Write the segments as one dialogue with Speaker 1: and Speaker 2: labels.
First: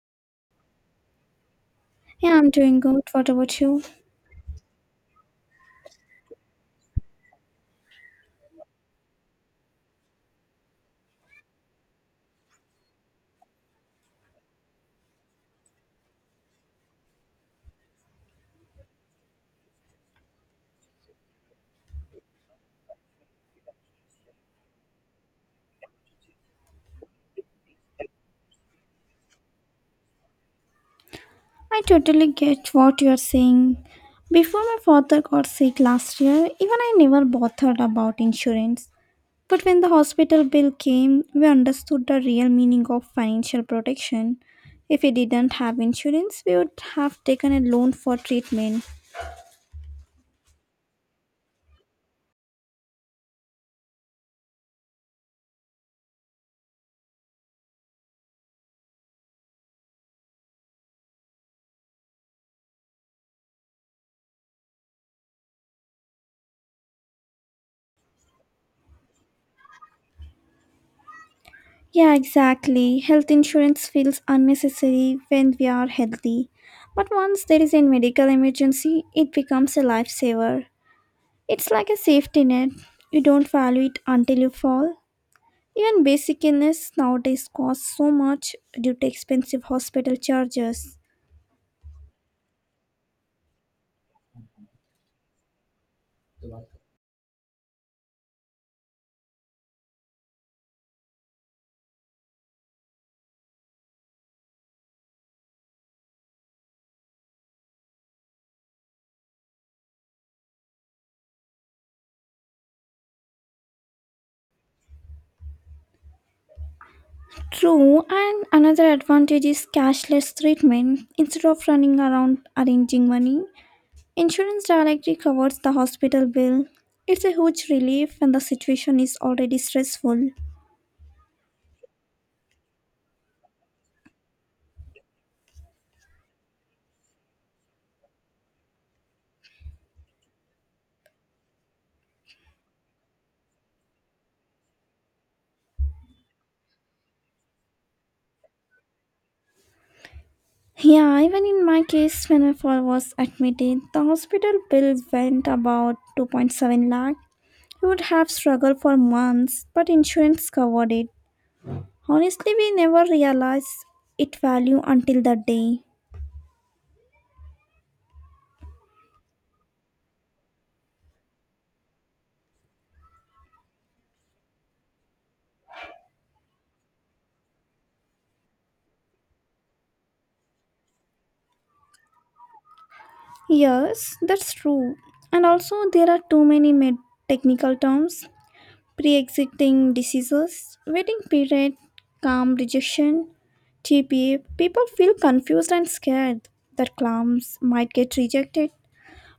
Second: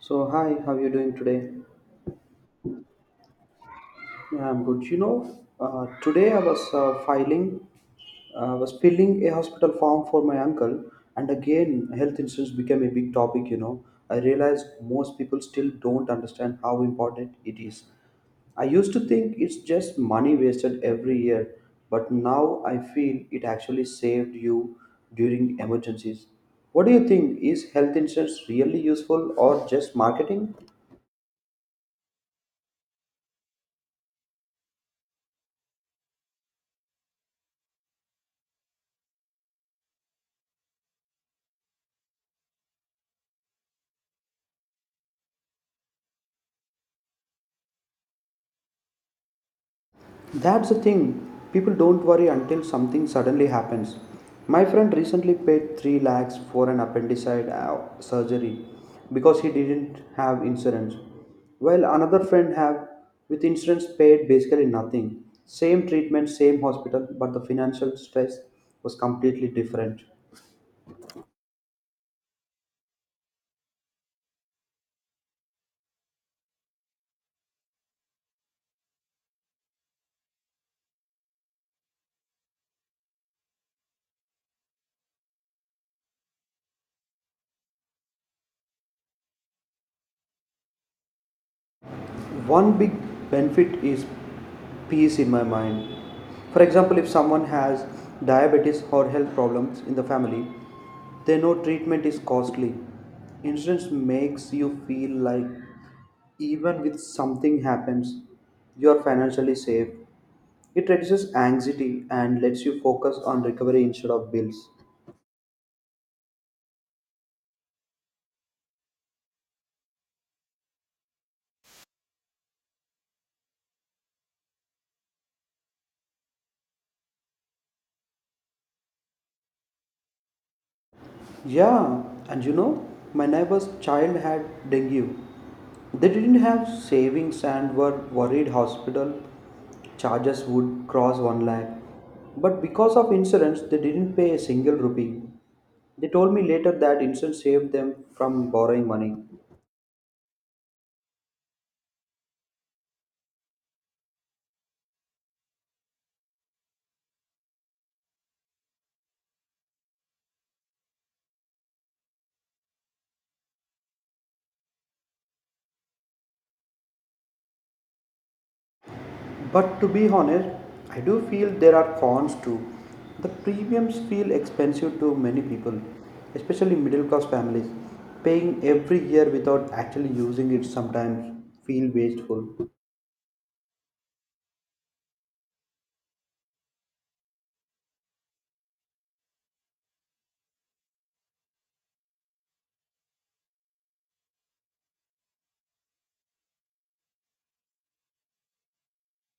Speaker 1: So, hi, how you doing today?
Speaker 2: Yeah, I'm doing good. What about you?
Speaker 1: Yeah, I'm good. Today I was I was filling a hospital form for my uncle, and again, health insurance became a big topic. You know, I realized most people still don't understand how important it is. I used to think it's just money wasted every year, but now I feel it actually saved you during emergencies. What do you think? Is health insurance really useful or just marketing?
Speaker 2: I totally get what you're saying. Before my father got sick last year, even I never bothered about insurance. But when the hospital bill came, we understood the real meaning of financial protection. If we didn't have insurance, we would have taken a loan for treatment.
Speaker 1: That's the thing. People don't worry until something suddenly happens. My friend recently paid 3 lakhs for an appendicite surgery because he didn't have insurance. While another friend have with insurance paid basically nothing. Same treatment, same hospital, but the financial stress was completely different.
Speaker 2: Yeah, exactly. Health insurance feels unnecessary when we are healthy. But once there is a medical emergency, it becomes a lifesaver. It's like a safety net. You don't value it until you fall. Even basic illness nowadays costs so much due to expensive hospital charges.
Speaker 1: One big benefit is peace in my mind. For example, if someone has diabetes or health problems in the family, they know treatment is costly. Insurance makes you feel like even if something happens, you are financially safe. It reduces anxiety and lets you focus on recovery instead of bills.
Speaker 2: True, and another advantage is cashless treatment. Instead of running around arranging money, insurance directly covers the hospital bill. It's a huge relief when the situation is already stressful.
Speaker 1: Yeah, and you know, my neighbor's child had dengue. They didn't have savings and were worried hospital charges would cross 1 lakh. But because of insurance, they didn't pay a single rupee. They told me later that insurance saved them from borrowing money.
Speaker 2: Yeah, even in my case, when my father was admitted, the hospital bill went about 2.7 lakh. He would have struggled for months, but insurance covered it. Honestly, we never realized its value until that day.
Speaker 1: But to be honest, I do feel there are cons too. The premiums feel expensive to many people, especially middle class families. Paying every year without actually using it sometimes feel wasteful.
Speaker 2: Yes, that's true. And also, there are too many technical terms, pre existing diseases, waiting period, calm rejection, TPA. People feel confused and scared that claims might get rejected.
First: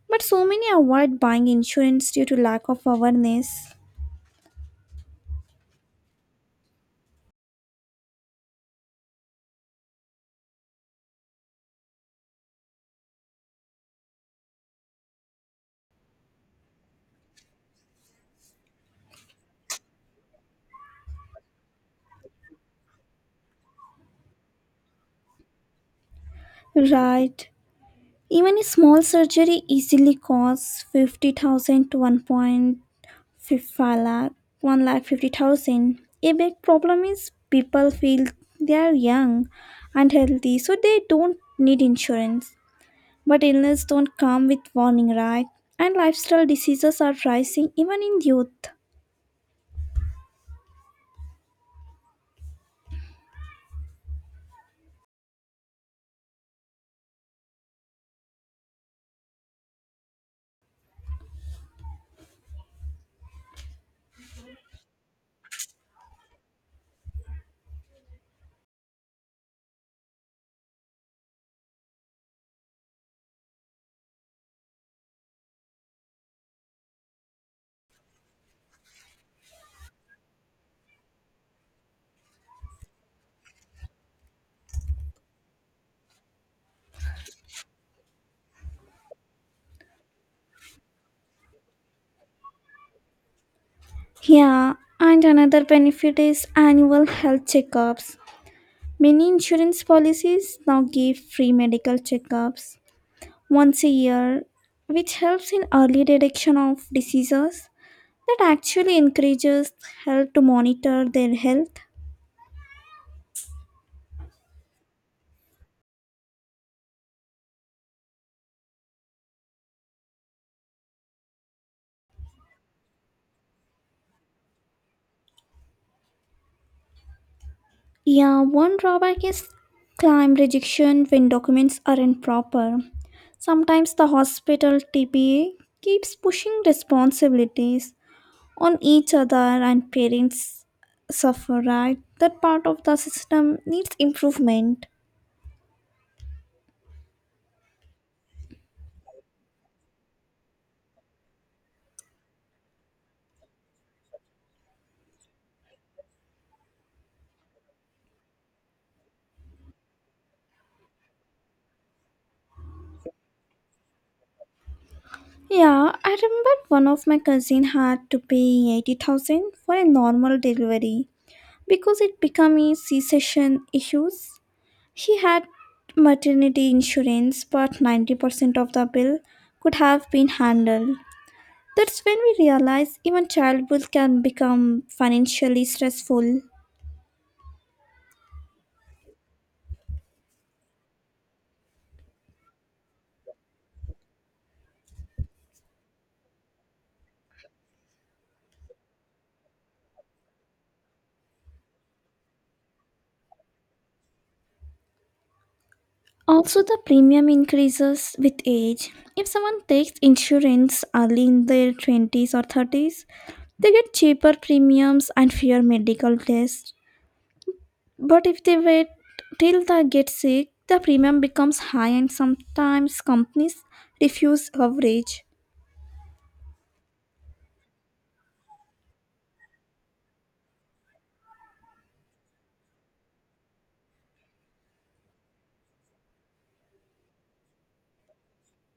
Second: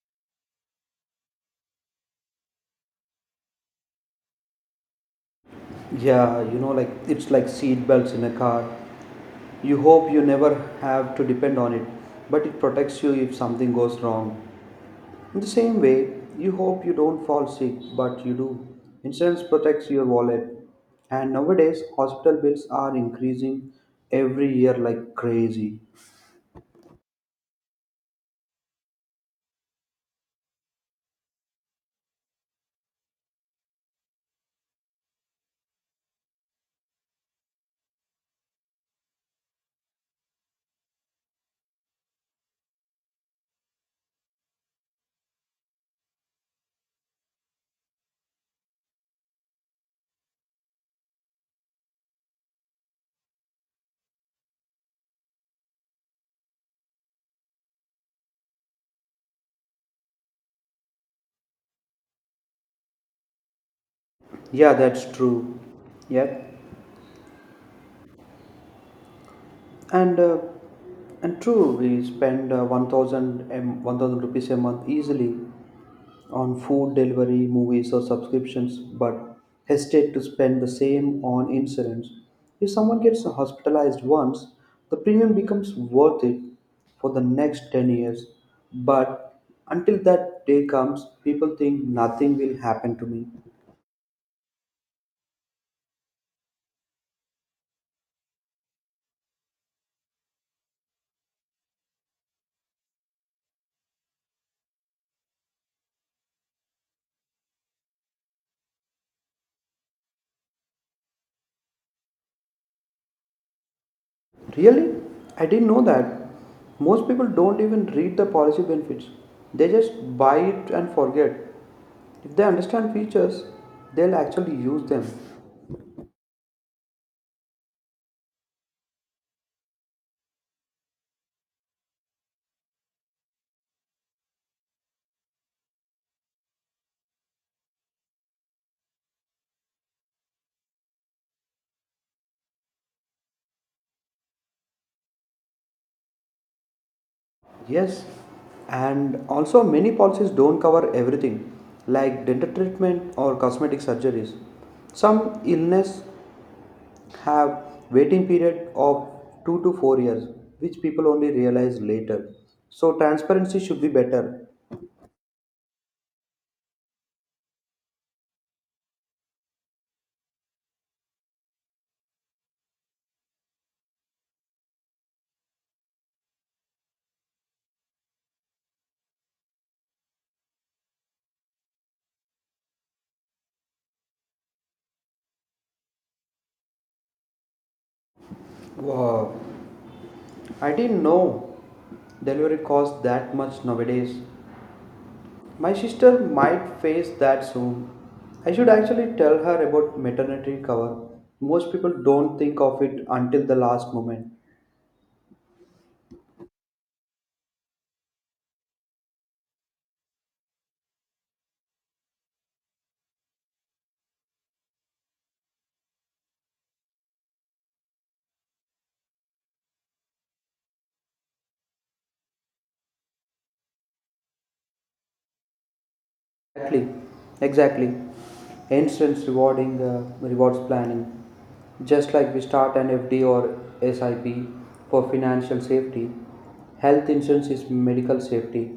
Speaker 2: But so many avoid buying insurance due to lack of awareness.
Speaker 1: Yeah, you know, like it's like seat belts in a car. You hope you never have to depend on it, but it protects you if something goes wrong. In the same way, you hope you don't fall sick, but you do. Insurance protects your wallet. And nowadays, hospital bills are increasing every year like crazy.
Speaker 2: Right. Even a small surgery easily costs 50,000 to 1.5 lakh, 1 lakh 50,000. A big problem is people feel they are young and healthy, so they don't need insurance. But illness don't come with warning, right? And lifestyle diseases are rising even in youth.
Speaker 1: Yeah, that's true. Yep. And uh, and true, we spend 1,000 1,000 rupees a month easily on food delivery, movies, or subscriptions, but hesitate to spend the same on insurance. If someone gets hospitalized once, the premium becomes worth it for the next 10 years. But until that day comes, people think nothing will happen to me.
Speaker 2: Yeah, and another benefit is annual health checkups. Many insurance policies now give free medical checkups once a year, which helps in early detection of diseases that actually encourages health to monitor their health.
Speaker 1: Really? I didn't know that. Most people don't even read the policy benefits, they just buy it and forget. If they understand features, they'll actually use them.
Speaker 2: Yeah, one drawback is claim rejection when documents aren't proper. Sometimes the hospital TPA keeps pushing responsibilities on each other and parents suffer, right? That part of the system needs improvement.
Speaker 1: Yes, and also many policies don't cover everything, like dental treatment or cosmetic surgeries. Some illness have waiting period of 2 to 4 years, which people only realize later. So transparency should be better.
Speaker 2: Yeah, I remember one of my cousin had to pay 80,000 for a normal delivery because it became a C-section issues. He had maternity insurance, but 90% of the bill could have been handled. That's when we realize even childbirth can become financially stressful.
Speaker 1: Wow, I didn't know delivery costs that much nowadays. My sister might face that soon. I should actually tell her about maternity cover. Most people don't think of it until the last moment.
Speaker 2: Also, the premium increases with age. If someone takes insurance early in their 20s or 30s, they get cheaper premiums and fewer medical tests. But if they wait till they get sick, the premium becomes high and sometimes companies refuse coverage.
Speaker 1: Exactly, exactly. Instance rewarding rewards planning, just like we start an FD or SIP for financial safety. Health insurance is medical safety.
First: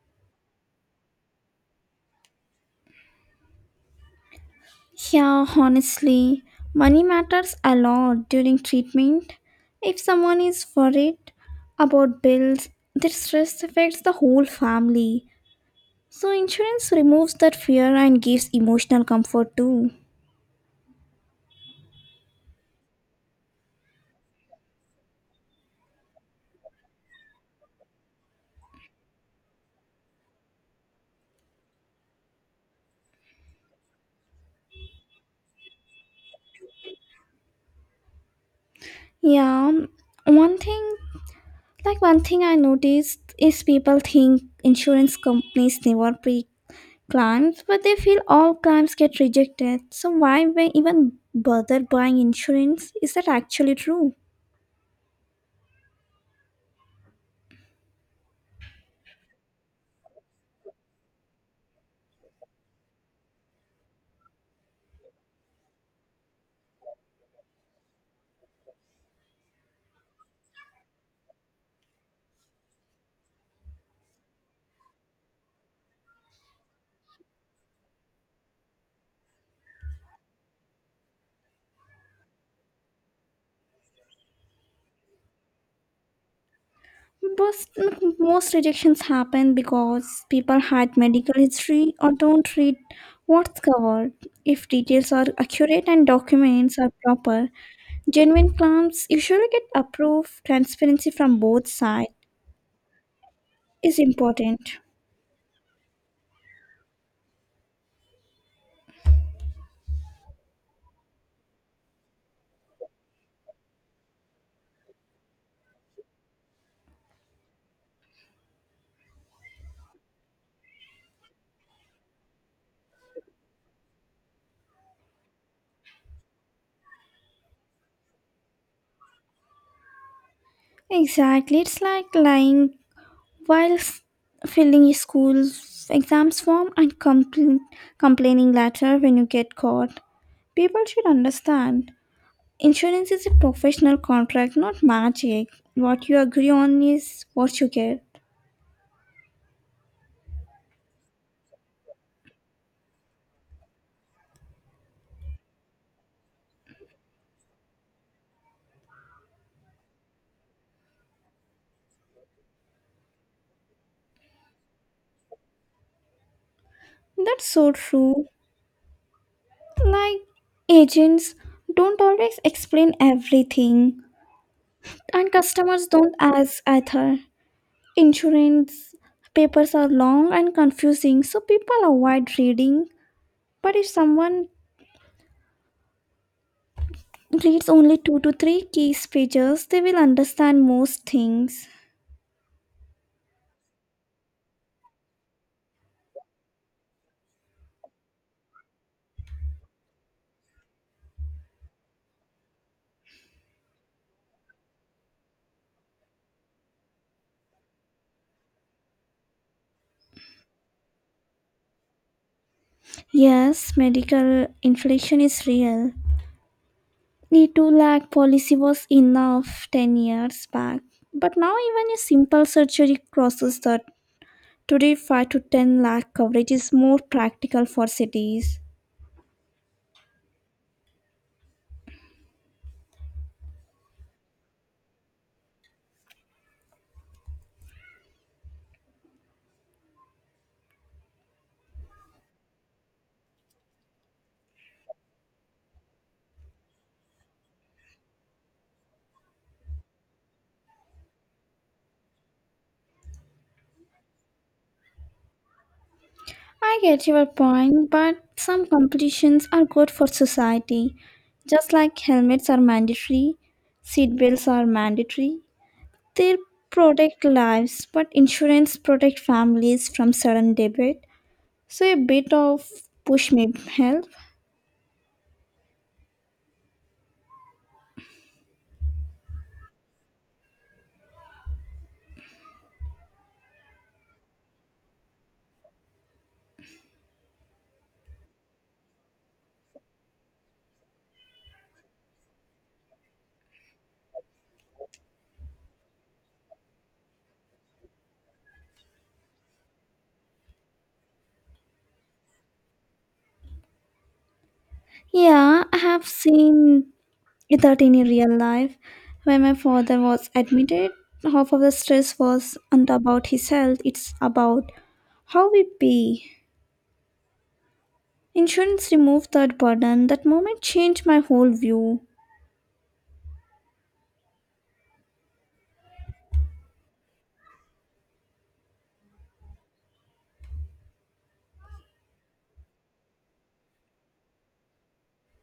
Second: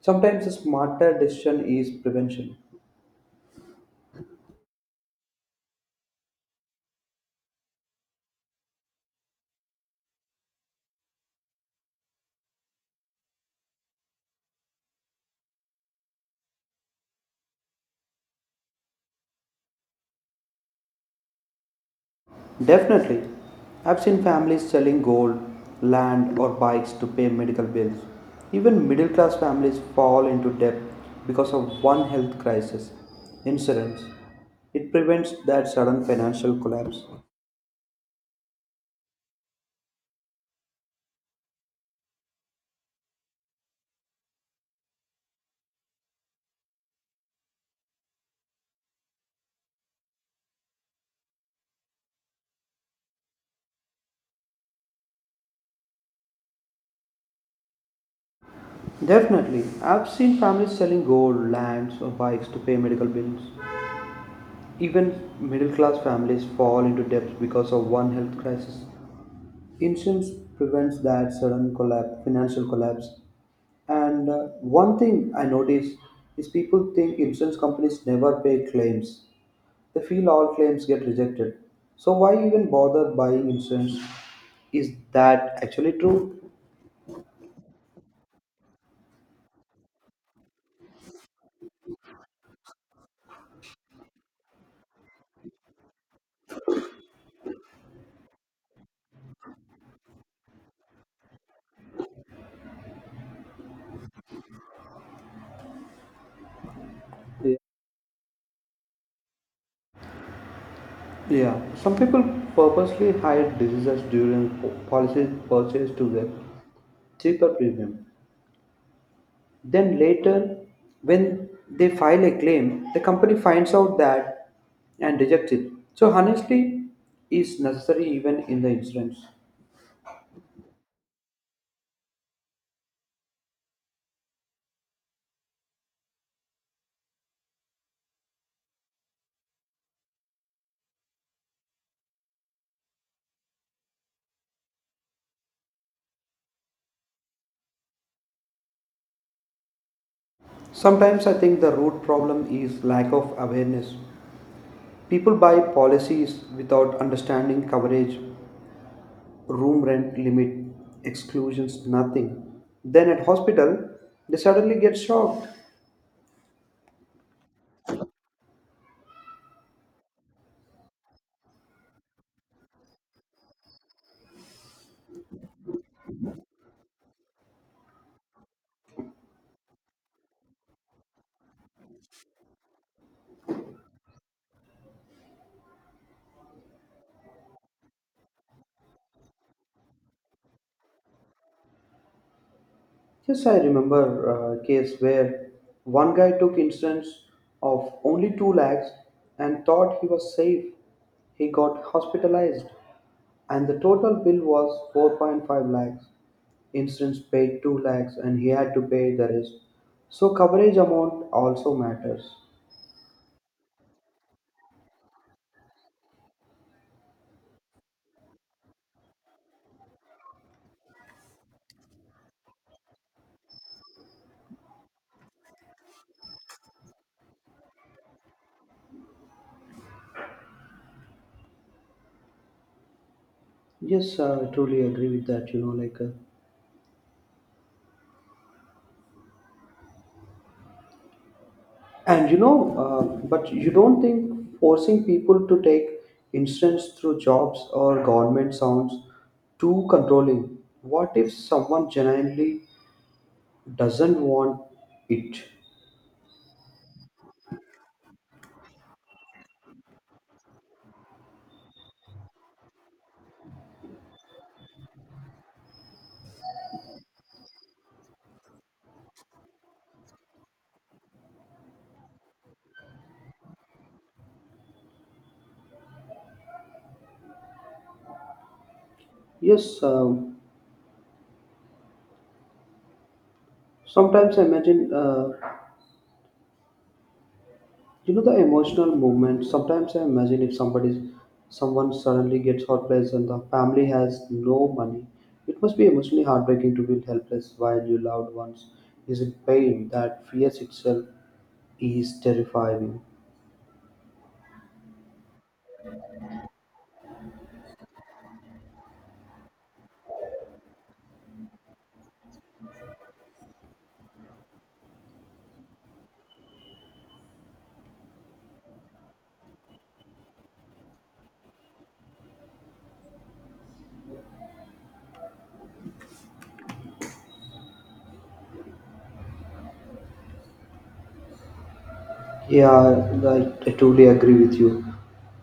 Speaker 1: Sometimes the smarter decision is prevention.
Speaker 2: Yeah, honestly, money matters a lot during treatment. If someone is worried about bills, their stress affects the whole family. So insurance removes that fear and gives emotional comfort too.
Speaker 1: Definitely. I've seen families selling gold, land, or bikes to pay medical bills. Even middle class families fall into debt because of one health crisis insurance. It prevents that sudden financial collapse.
Speaker 2: Yeah, one thing one thing I noticed is people think insurance companies never pay claims, but they feel all claims get rejected. So why we even bother buying insurance? Is that actually true?
Speaker 1: Definitely. I've seen families selling gold, lands, or bikes to pay medical bills. Even middle class families fall into debt because of one health crisis. Insurance prevents that sudden collapse, financial collapse. And one thing I notice is people think insurance companies never pay claims. They feel all claims get rejected. So why even bother buying insurance? Is that actually true?
Speaker 2: Most, most rejections happen because people hide medical history or don't read what's covered. If details are accurate and documents are proper, genuine claims usually get approved. Transparency from both sides is important.
Speaker 1: Yeah. Yeah, some people purposely hide diseases during policy purchase to get cheaper premium. Then later, when they file a claim, the company finds out that and rejects it. So honesty is necessary even in the insurance.
Speaker 2: Exactly, it's like lying while filling a school exams form and complaining later when you get caught. People should understand. Insurance is a professional contract, not magic. What you agree on is what you get.
Speaker 1: Sometimes I think the root problem is lack of awareness. People buy policies without understanding coverage, room rent limit, exclusions, nothing. Then at hospital, they suddenly get shocked.
Speaker 2: That's so true. Like, agents don't always explain everything, and customers don't ask either. Insurance papers are long and confusing, so people avoid reading. But if someone reads only two to three key pages, they will understand most things.
Speaker 1: Yes, I remember a case where one guy took insurance of only 2 lakhs and thought he was safe. He got hospitalized and the total bill was 4.5 lakhs. Insurance paid 2 lakhs and he had to pay the rest. So coverage amount also matters.
Speaker 2: Yes, medical inflation is real. The 2 lakh policy was enough 10 years back. But now, even a simple surgery crosses that. Today, 5 to 10 lakh coverage is more practical for cities.
Speaker 1: Yes, I truly agree with that. But you don't think forcing people to take insurance through jobs or government sounds too controlling? What if someone genuinely doesn't want it?
Speaker 2: I get your point, but some competitions are good for society. Just like helmets are mandatory, seatbelts are mandatory. They protect lives, but insurance protect families from sudden debit. So a bit of push may help.
Speaker 1: Yes, sometimes I imagine, you know, the emotional movement. Sometimes I imagine if somebody's someone suddenly gets hopeless and the family has no money, it must be emotionally heartbreaking to feel helpless while your loved ones is in pain that fears itself is terrifying.
Speaker 2: Yeah, I have seen that in real life. When my father was admitted, half of the stress was not about his health, it's about how we pay. Insurance removed that burden. That moment changed my whole view.
Speaker 1: Yeah, I totally agree with you.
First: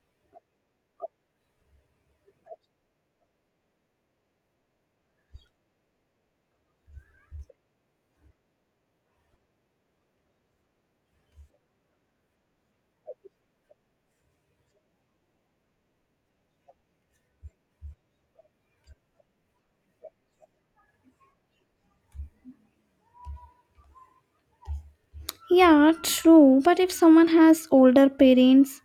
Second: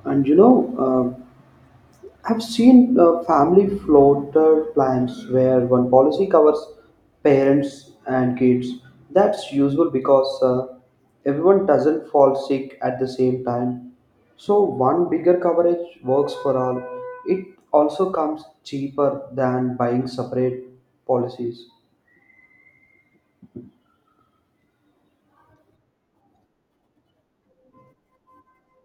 Speaker 1: And you know, I've seen family floater plans where one policy covers parents and kids. That's useful because everyone doesn't fall sick at the same time. So one bigger coverage works for all. It also comes cheaper than buying separate policies.
Speaker 2: Yeah, true, but if someone has older parents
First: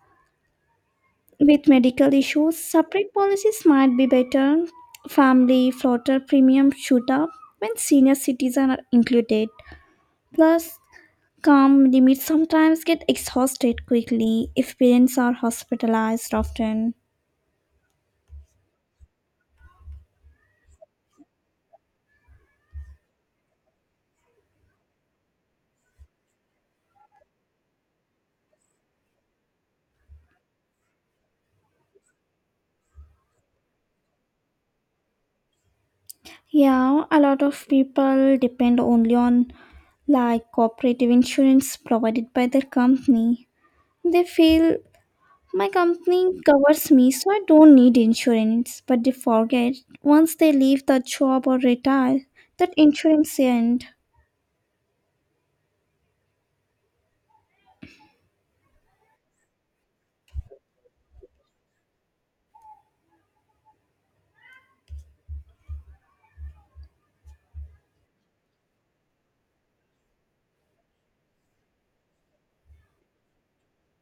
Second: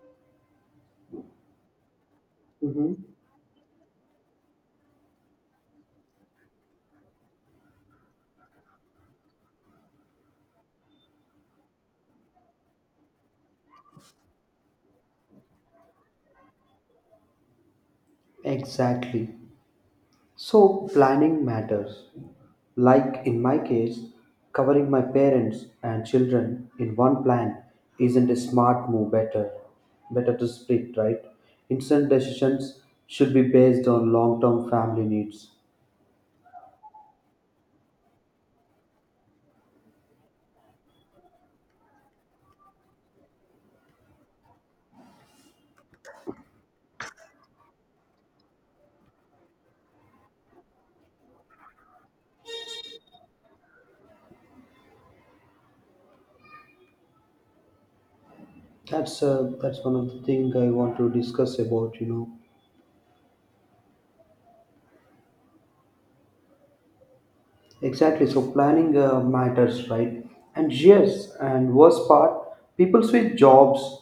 Speaker 2: with medical issues,
Speaker 1: Mm-hmm.
Speaker 2: separate policies might be better. Family floater premium shoot up when senior citizens are included. Plus, calm limits sometimes get exhausted quickly if parents are hospitalized often.
Speaker 1: Exactly. So, planning matters. Like in my case, covering my parents and children in one plan isn't a smart move better. Better to split, right? Instant decisions should be based on long-term family needs.
Speaker 2: Yeah, a lot of people depend only on like cooperative insurance provided by their company. They feel my company covers me, so I don't need insurance. But they forget once they leave the job or retire, that insurance end.
Speaker 1: That's one of the things I want to discuss about, you know. Exactly. So planning matters, right? And yes, and worst part, people switch jobs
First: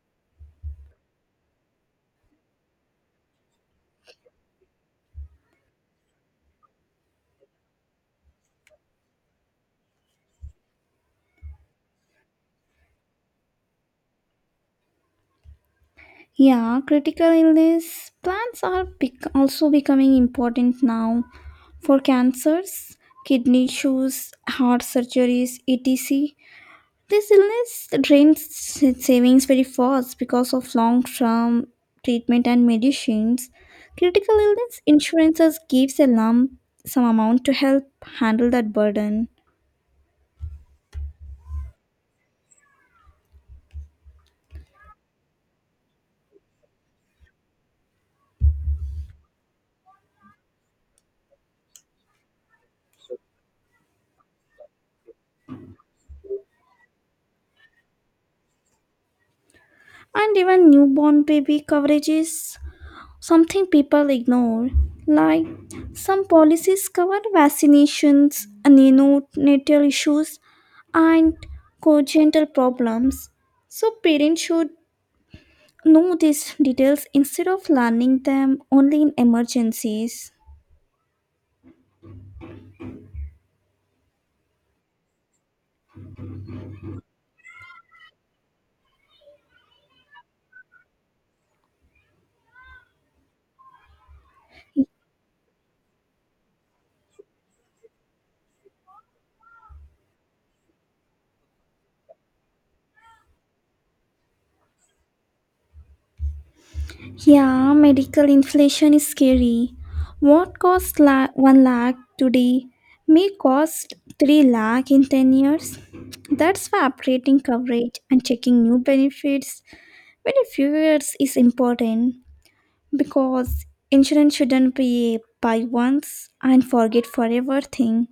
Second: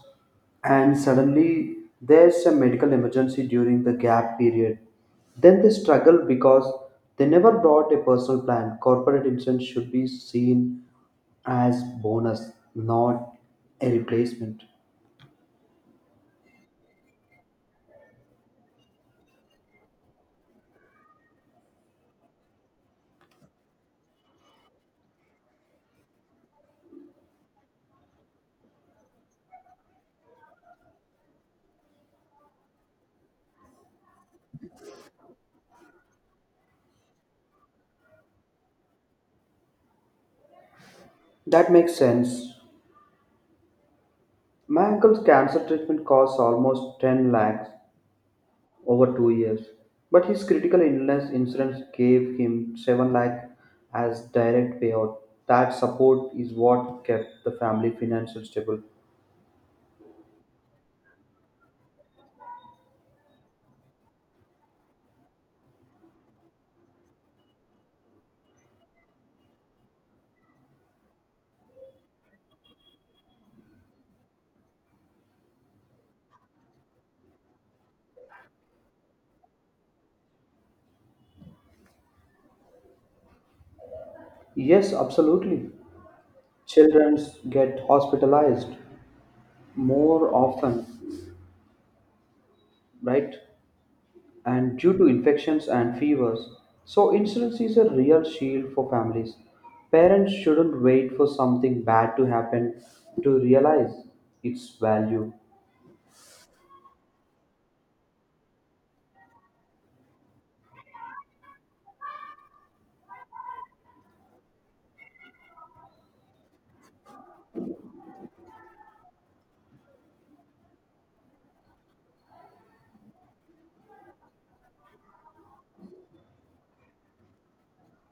Speaker 1: and suddenly there's a medical emergency during the gap period. Then they struggle because they never brought a personal plan. Corporate insurance should be seen as bonus, not a replacement.
Speaker 2: Yeah, critical illness plans are also becoming important now for cancers, kidney issues, heart surgeries, etc. This illness drains savings very fast because of long term treatment and medicines. Critical illness insurances gives a lump sum amount to help handle that burden.
Speaker 1: That makes sense. My uncle's cancer treatment costs almost 10 lakhs over 2 years. But his critical illness insurance gave him 7 lakh as direct payout. That support is what kept the family financially stable.
Speaker 2: And even newborn baby coverage is something people ignore. Like some policies cover vaccinations, neonatal issues, and congenital problems. So parents should know these details instead of learning them only in emergencies.
Speaker 1: Yes, absolutely. Children get hospitalized more often, right? And due to infections and fevers. So insurance is a real shield for families. Parents shouldn't wait for something bad to happen to realize its value.
Speaker 2: Yeah, medical inflation is scary. What cost 1 lakh today may cost 3 lakh in 10 years. That's why upgrading coverage and checking new benefits every few years is important, because insurance shouldn't be a buy once and forget forever thing.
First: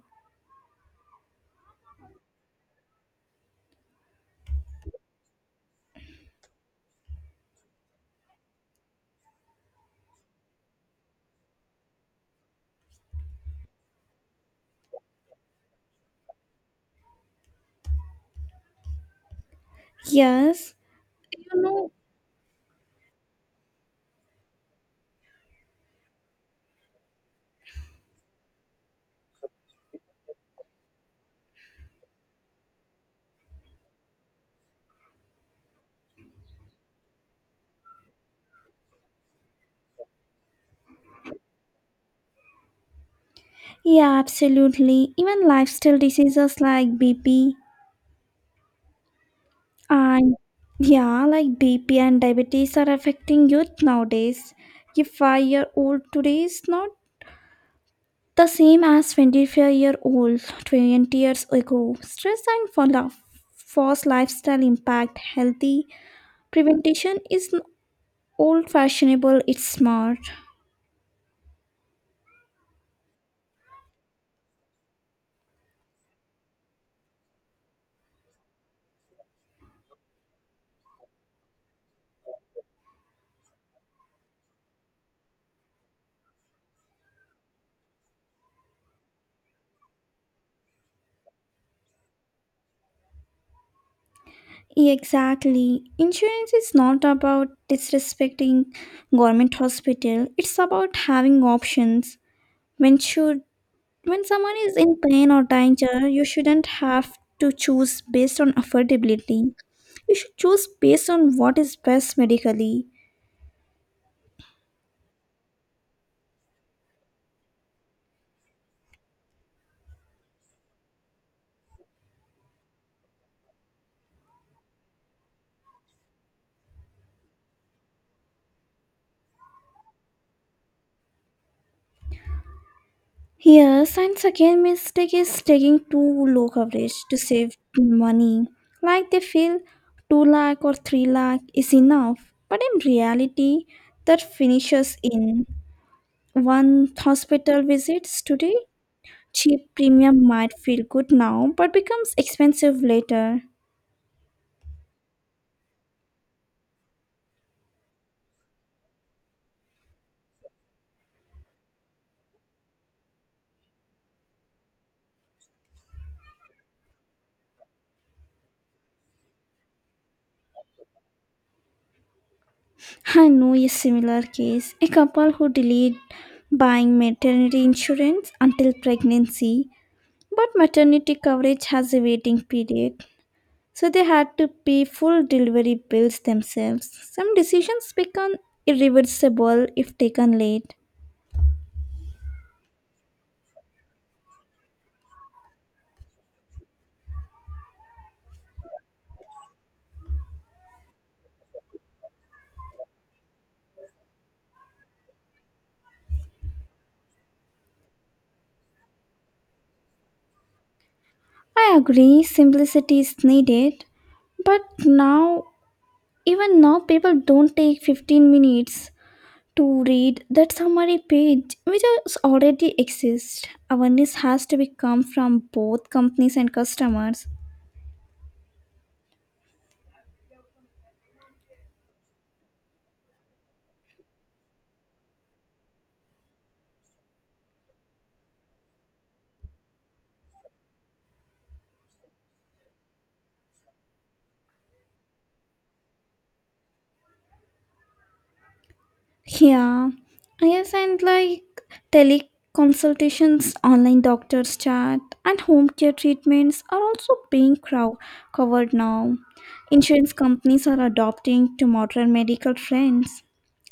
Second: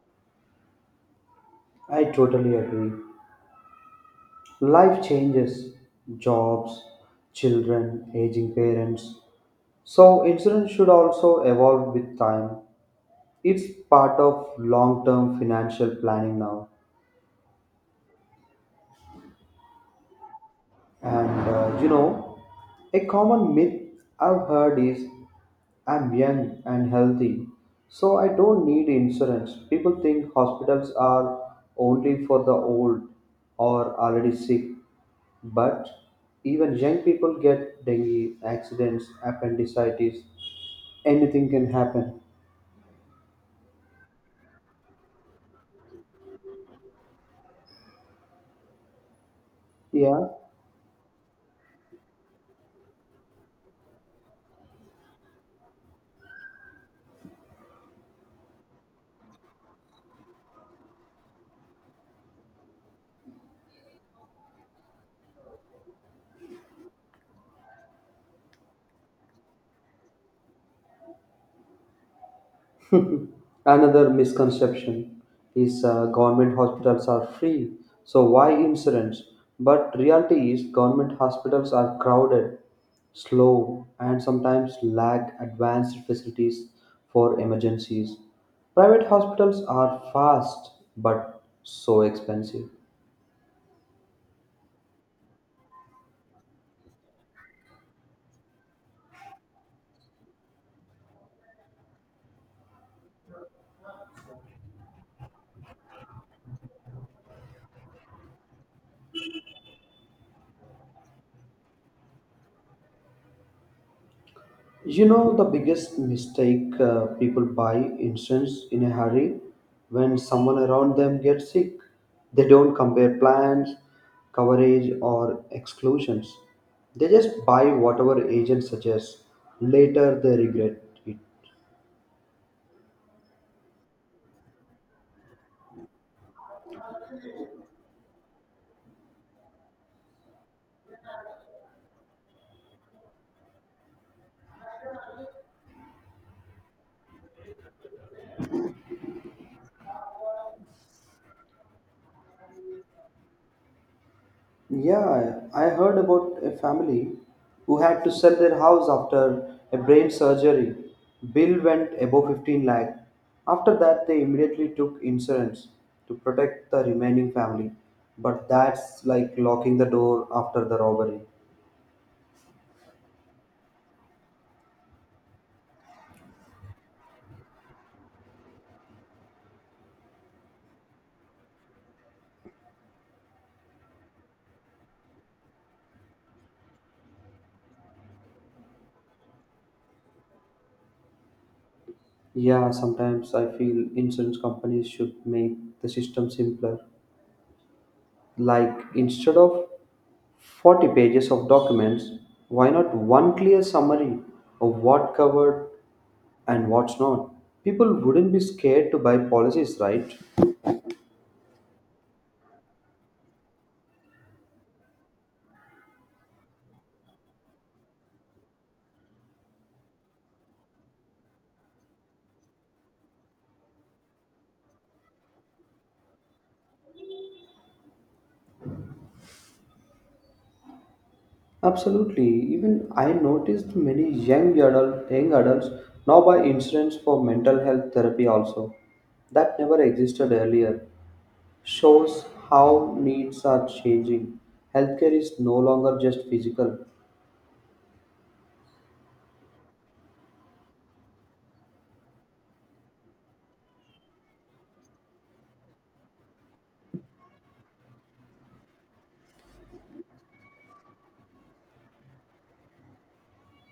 Speaker 1: I totally agree. Life changes, jobs, children, aging parents. So, insurance should also evolve with time. It's part of long term financial planning now.
Speaker 2: Yes.
Speaker 1: And you know, a common myth I've heard is I'm young and healthy, so I don't need insurance. People think hospitals are only for the old or already sick, but even young people get dengue, accidents, appendicitis, anything can happen.
Speaker 2: Yeah, absolutely. Even lifestyle diseases like BP
Speaker 1: Yeah.
Speaker 2: and yeah, like BP and diabetes are affecting youth nowadays. A five-year-old today is not the same as 25-year-old 20 years ago. Stress and follow forced lifestyle impact healthy. Prevention is old fashionable. It's smart.
Speaker 1: Another misconception is government hospitals are free, so why insurance? But reality is government hospitals are crowded, slow, and sometimes lack advanced facilities for emergencies. Private hospitals are fast but so expensive.
Speaker 2: Exactly. Insurance is not about disrespecting government hospital. It's about having options. When should when someone is in pain or danger, you shouldn't have to choose based on affordability. You should choose based on what is best medically.
Speaker 1: You know, the biggest mistake people buy insurance in a hurry when someone around them gets sick. They don't compare plans, coverage, or exclusions. They just buy whatever agent suggests. Later, they regret it.
Speaker 2: Here, science again mistake is taking too low coverage to save money. Like they feel 2 lakh or 3 lakh is enough. But in reality, that finishes in. One hospital visits today, cheap premium might feel good now but becomes expensive later.
Speaker 1: Yeah, I heard about a family who had to sell their house after a brain surgery. Bill went above 15 lakh. After that, they immediately took insurance to protect the remaining family. But that's like locking the door after the robbery.
Speaker 2: I know a similar case. A couple who delayed buying maternity insurance until pregnancy, but maternity coverage has a waiting period. So they had to pay full delivery bills themselves. Some decisions become irreversible if taken late.
Speaker 1: Yeah, sometimes I feel insurance companies should make the system simpler. Like instead of 40 pages of documents, why not one clear summary of what covered and what's not. People wouldn't be scared to buy policies, right?
Speaker 2: I agree, simplicity is needed, but now Even now, people don't take 15 minutes to read that summary page, which is already exists. Awareness has to be come from both companies and customers.
Speaker 1: Absolutely. Even I noticed many young adults now buy insurance for mental health therapy also. That never existed earlier. Shows how needs are changing. Healthcare is no longer just physical.
Speaker 2: Yeah, yes, and like teleconsultations, online doctors chat, and home care treatments are also being covered now. Insurance companies are adopting to modern medical trends.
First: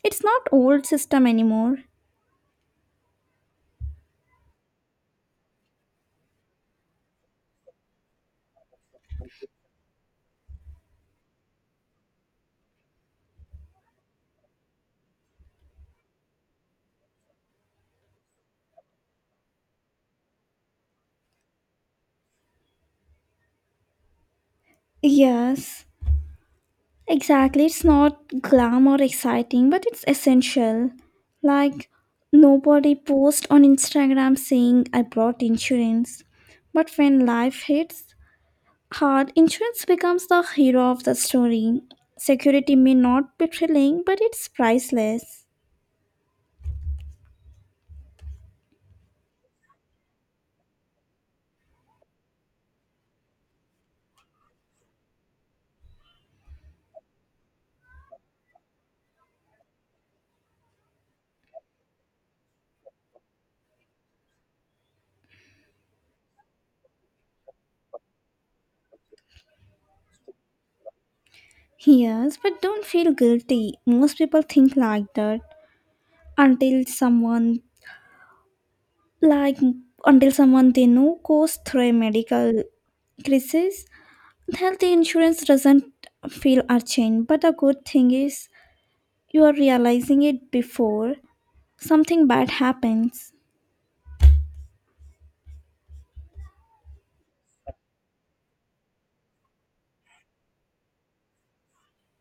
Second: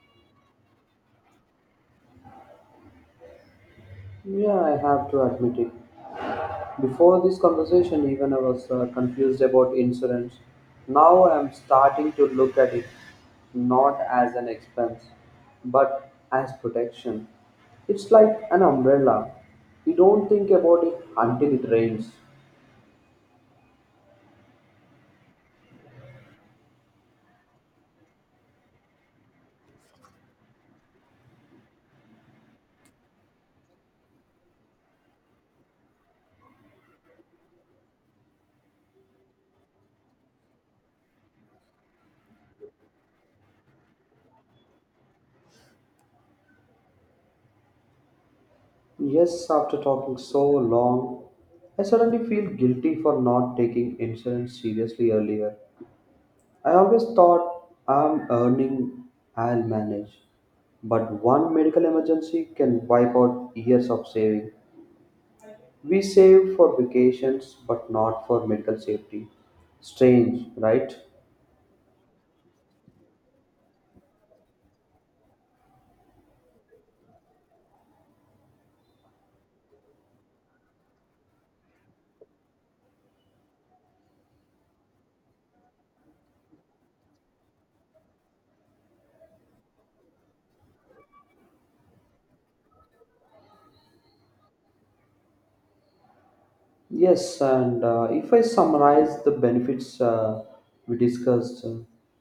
Speaker 2: It's not old system anymore.
Speaker 1: Yeah, I have to admit it. Before this conversation, even I was confused about insurance. Now I'm starting to look at it not as an expense, but as protection. It's like an umbrella. You don't think about it until it rains.
Speaker 2: Yes. Exactly, it's not glam or exciting, but it's essential. Like, nobody posts on Instagram saying, I brought insurance. But when life hits hard, insurance becomes the hero of the story. Security may not be thrilling, but it's priceless.
Speaker 1: Yes, after talking so long, I suddenly feel guilty for not taking insurance seriously earlier. I always thought I'm earning, I'll manage. But one medical emergency can wipe out years of saving. We save for vacations, but not for medical safety. Strange, right?
Speaker 2: Yes, but don't feel guilty. Most people think like that until someone, like, until someone they know goes through a medical crisis. Health insurance doesn't feel urgent, but a good thing is you are realizing it before something bad happens.
Speaker 1: Yes, and if I summarize the benefits we discussed, uh,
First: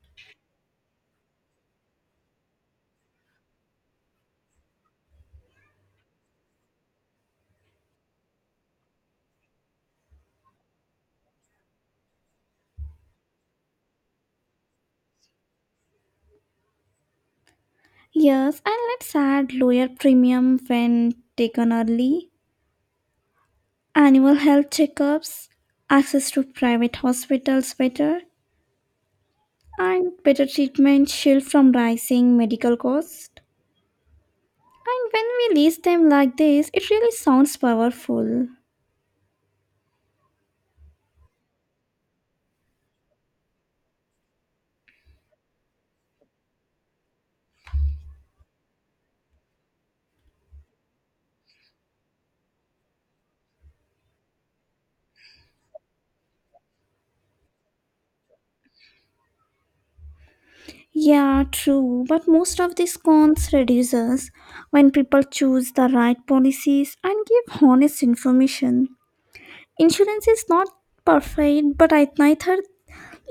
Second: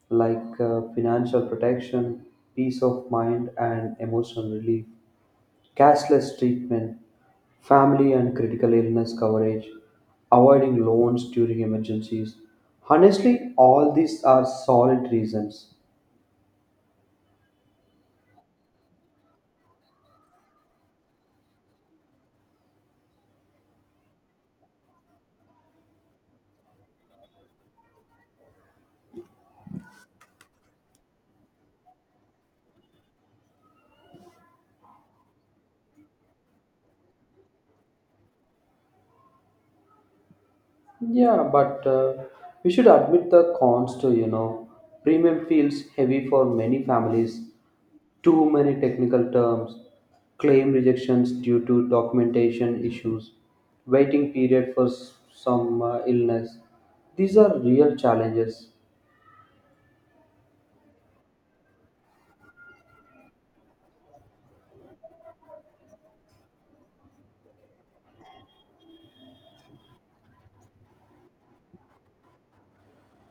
Speaker 1: like uh, financial protection, peace of mind, and emotional relief, cashless treatment, family and critical illness coverage, avoiding loans during emergencies. Honestly, all these are solid reasons.
Speaker 2: Yes, and let's add lower premium when taken early, annual health checkups, access to private hospitals better, and better treatment shield from rising medical costs. And when we list them like this, it really sounds powerful.
Speaker 1: Yeah, but we should admit the cons too, you know. Premium feels heavy for many families, too many technical terms, claim rejections due to documentation issues, waiting period for some illness. These are real challenges.
Speaker 2: Yeah, true. But most of these cons reduces when people choose the right policies and give honest information. Insurance is not perfect, but I neither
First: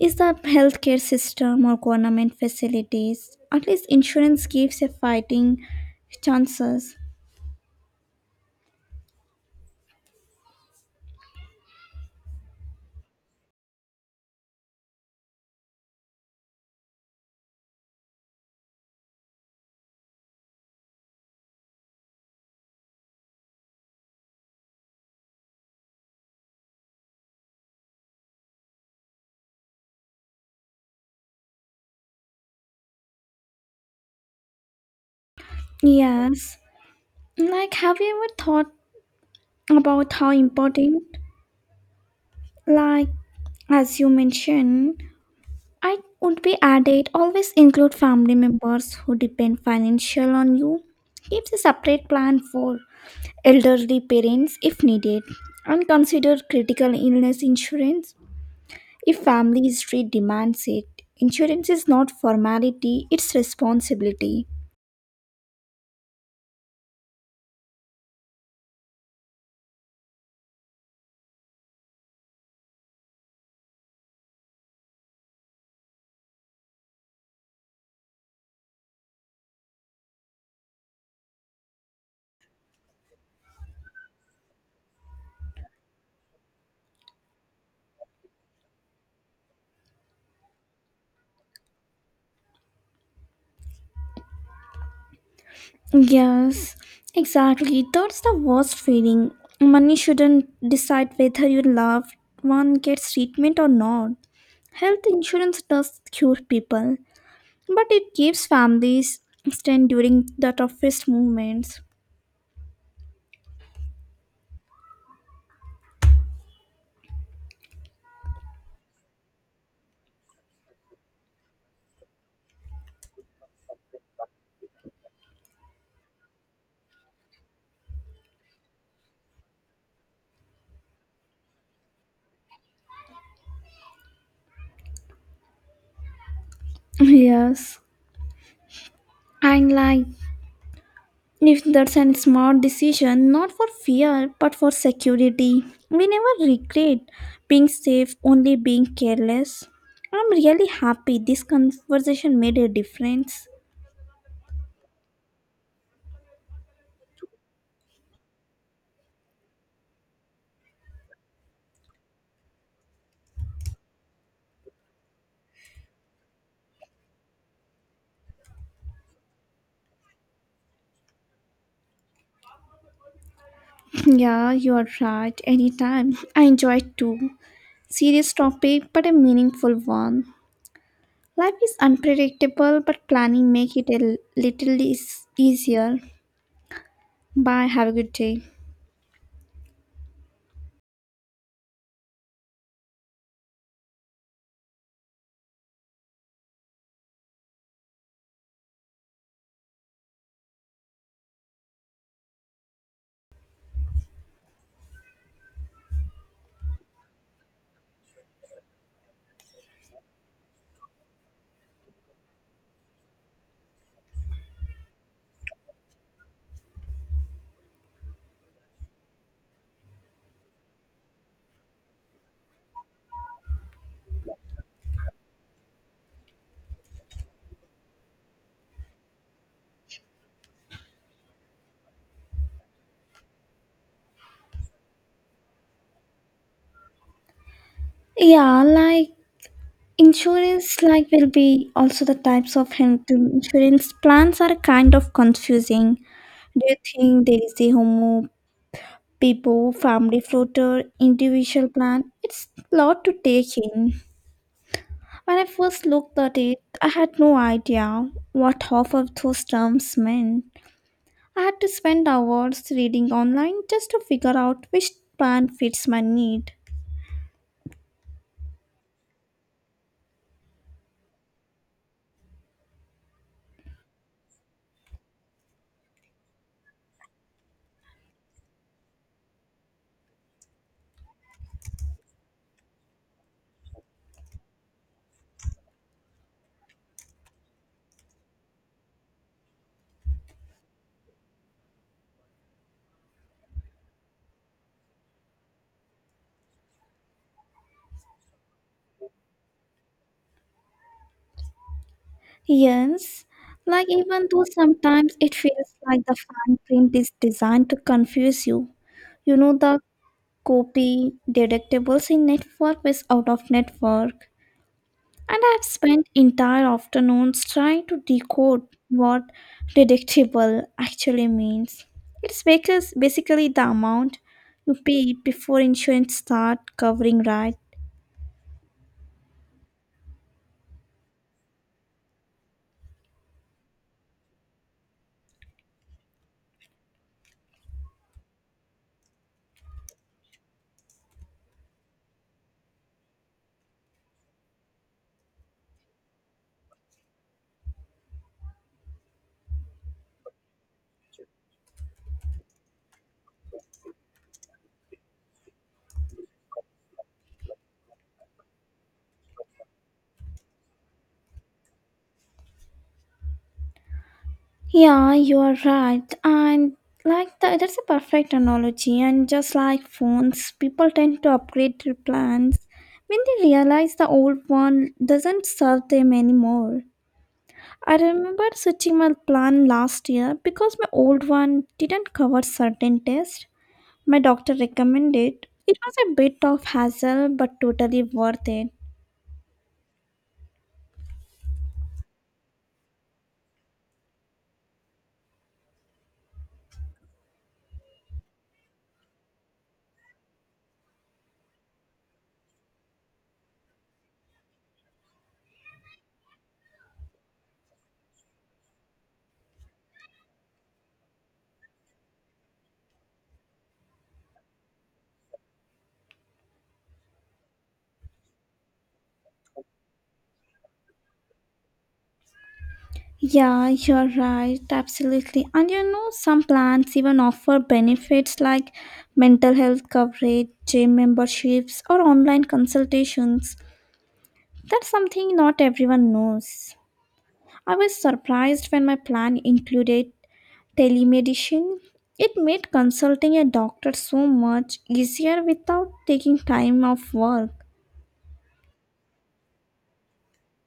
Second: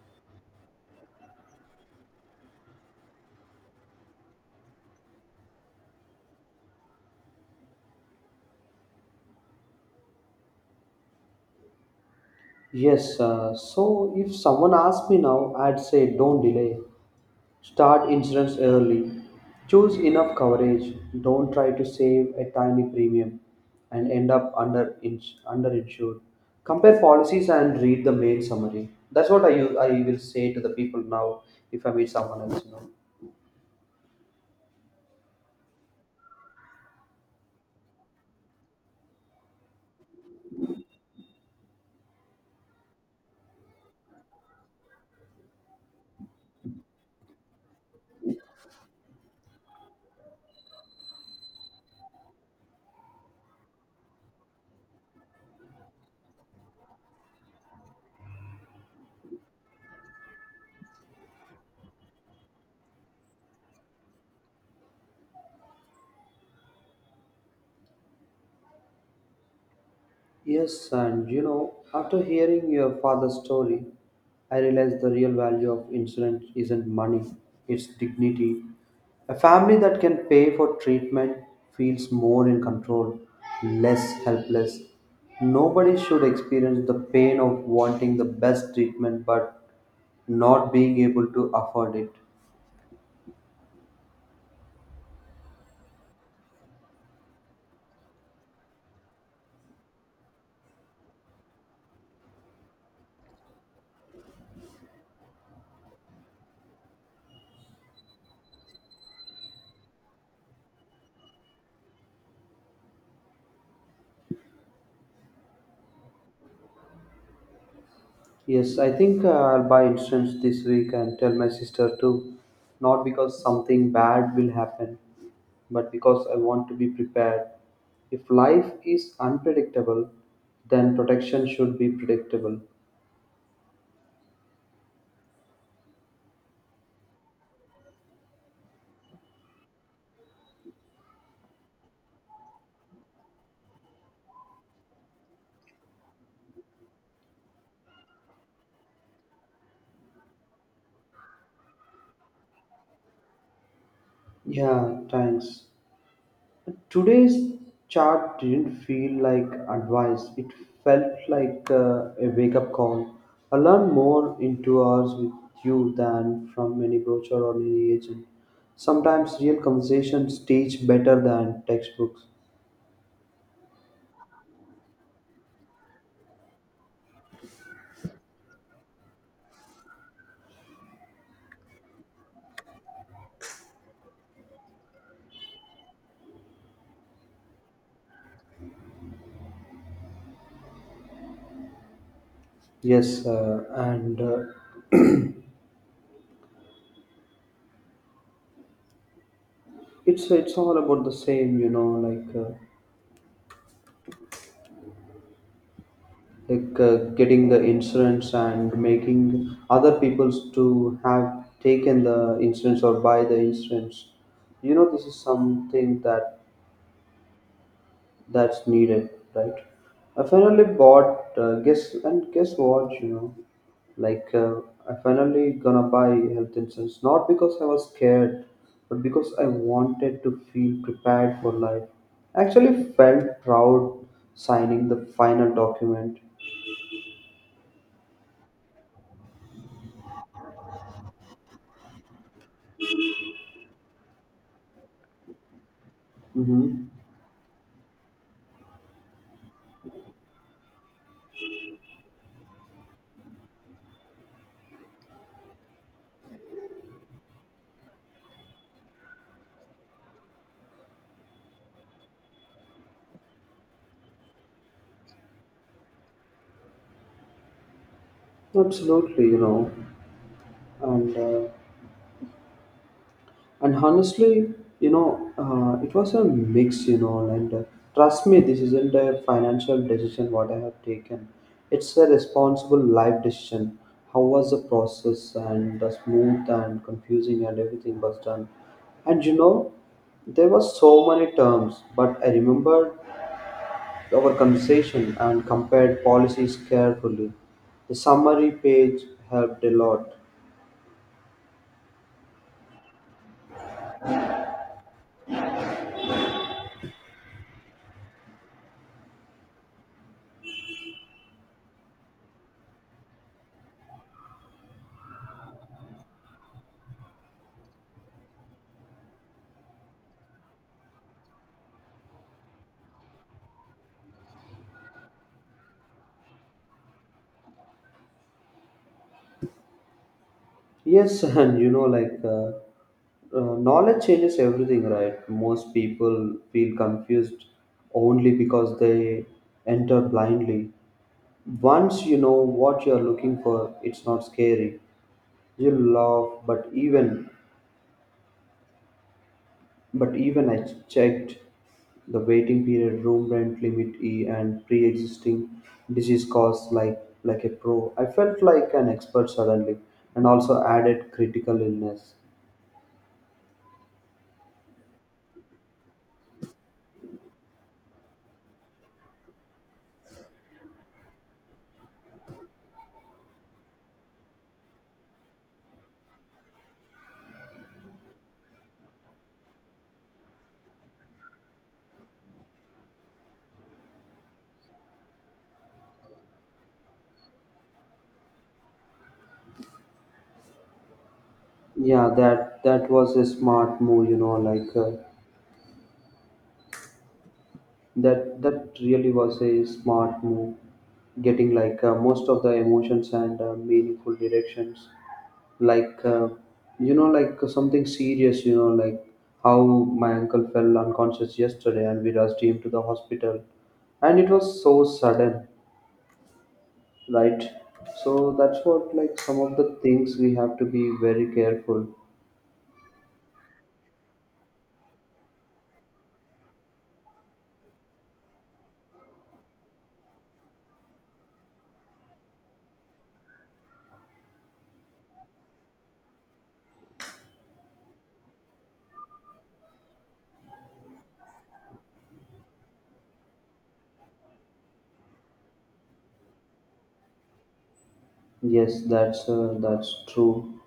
Speaker 2: is the healthcare system or government facilities. At least insurance gives a fighting chances.
Speaker 1: Yes, so if someone asked me now, I'd say don't delay. Start insurance early. Choose enough coverage. Don't try to save a tiny premium and end up under underinsured. Compare policies and read the main summary. That's what I use, I will say to the people now if I meet someone else. You know.
Speaker 2: Yes. Like, have you ever thought about how important, like, as you mentioned, I would be added always include family members who depend financially on you. Keep a separate plan for elderly parents if needed, and consider critical illness insurance if family history demands it. Insurance is not formality, it's responsibility.
Speaker 1: Yes, and you know, after hearing your father's story, I realized the real value of insurance isn't money, it's dignity. A family that can pay for treatment feels more in control, less helpless. Nobody should experience the pain of wanting the best treatment but not being able to afford it.
Speaker 2: Yes, exactly. That's the worst feeling. Money shouldn't decide whether your loved one gets treatment or not. Health insurance does cure people, but it keeps families stand during the toughest moments.
Speaker 1: Yes, I think I'll buy insurance this week and tell my sister too. Not because something bad will happen, but because I want to be prepared. If life is unpredictable, then protection should be predictable.
Speaker 2: Yes, and like, if that's a smart decision, not for fear but for security. We never regret being safe, only being careless. I'm really happy this conversation made a difference.
Speaker 1: Yeah, thanks. Today's chat didn't feel like advice, it felt like a wake up call. I learned more in 2 hours with you than from any brochure or any agent. Sometimes real conversations teach better than textbooks.
Speaker 2: Yeah, you are right. Anytime. I enjoy it too. Serious topic, but a meaningful one. Life is unpredictable, but planning make it a little is easier. Bye. Have a good day.
Speaker 1: Yes, and it's all about the same, you know, like, getting the insurance and making other peoples to have taken the insurance or buy the insurance. You know, this is something that that's needed, right? I finally bought guess, and guess what? You know, like uh, I finally gonna buy health insurance, not because I was scared, but because I wanted to feel prepared for life. I actually felt proud signing the final document.
Speaker 2: Yeah, like insurance, like will be also the types of health insurance plans are kind of confusing. Do you
Speaker 1: Mm-hmm.
Speaker 2: think there is a homo, people, family floater, individual plan? It's a lot to take in. When I first looked at it, I had no idea what half of those terms meant. I had to spend hours reading online just to figure out which plan fits my need.
Speaker 1: Absolutely, you know, and uh, and honestly, you know, it was a mix, you know, and trust me, this isn't a financial decision what I have taken. It's a responsible life decision. How was the process? And the smooth and confusing and everything was done, and you know, there were so many terms, but I remembered our conversation and compared policies carefully. The summary page helped a lot.
Speaker 2: Yes, like even though sometimes it feels like the fine print is designed to confuse you. You know, the copy deductibles, in network is out of network. And I've spent entire afternoons trying to decode what deductible actually means. It's because basically the amount you pay before insurance start covering, right.
Speaker 1: Yes, and you know, knowledge changes everything, right? Most people feel confused only because they enter blindly. Once you know what you are looking for, it's not scary. You laugh, but even I checked the waiting period, room rent limit E, and pre-existing disease costs like a pro. I felt like an expert suddenly, and also added critical illness.
Speaker 2: Yeah, you are right. And like that's a perfect analogy. And just like phones, people tend to upgrade their plans when they realize the old one doesn't serve them anymore. I remember switching my plan last year because my old one didn't cover certain tests my doctor recommended. It was a bit of hassle but totally worth it.
Speaker 1: Yeah, that was a smart move, you know, like that that really was a smart move, getting most of the emotions and meaningful directions, like uh, you know, like something serious, you know, like how my uncle fell unconscious yesterday and we rushed him to the hospital, and it was so sudden, right? So that's what like some of the things we have to be very careful.
Speaker 2: Yeah, you're right. Absolutely. And some plans even offer benefits like mental health coverage, gym memberships, or online consultations. That's something not everyone knows. I was surprised when my plan included telemedicine. It made consulting a doctor so much easier without taking time off work.
Speaker 1: Yes, that's true.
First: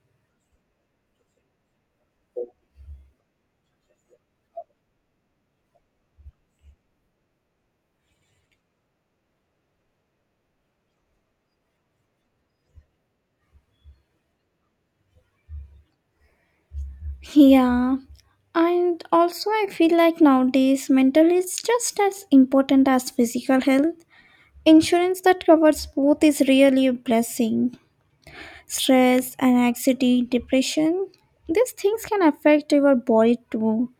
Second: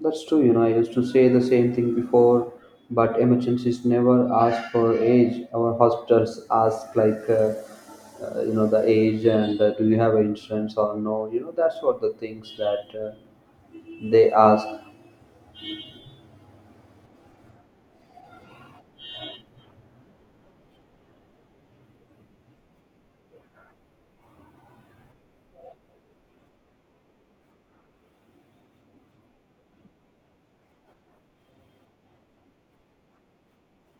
Speaker 1: That's true, you know, I used to say the same thing before, but emergencies never ask for age. Our hospitals ask, you know, the age and do you have insurance or no? You know, that's what the things that they ask.
Speaker 2: Yeah, and also, I feel like nowadays mental is just as important as physical health. Insurance that covers both is really a blessing. Stress, anxiety, depression, these things can affect your body too.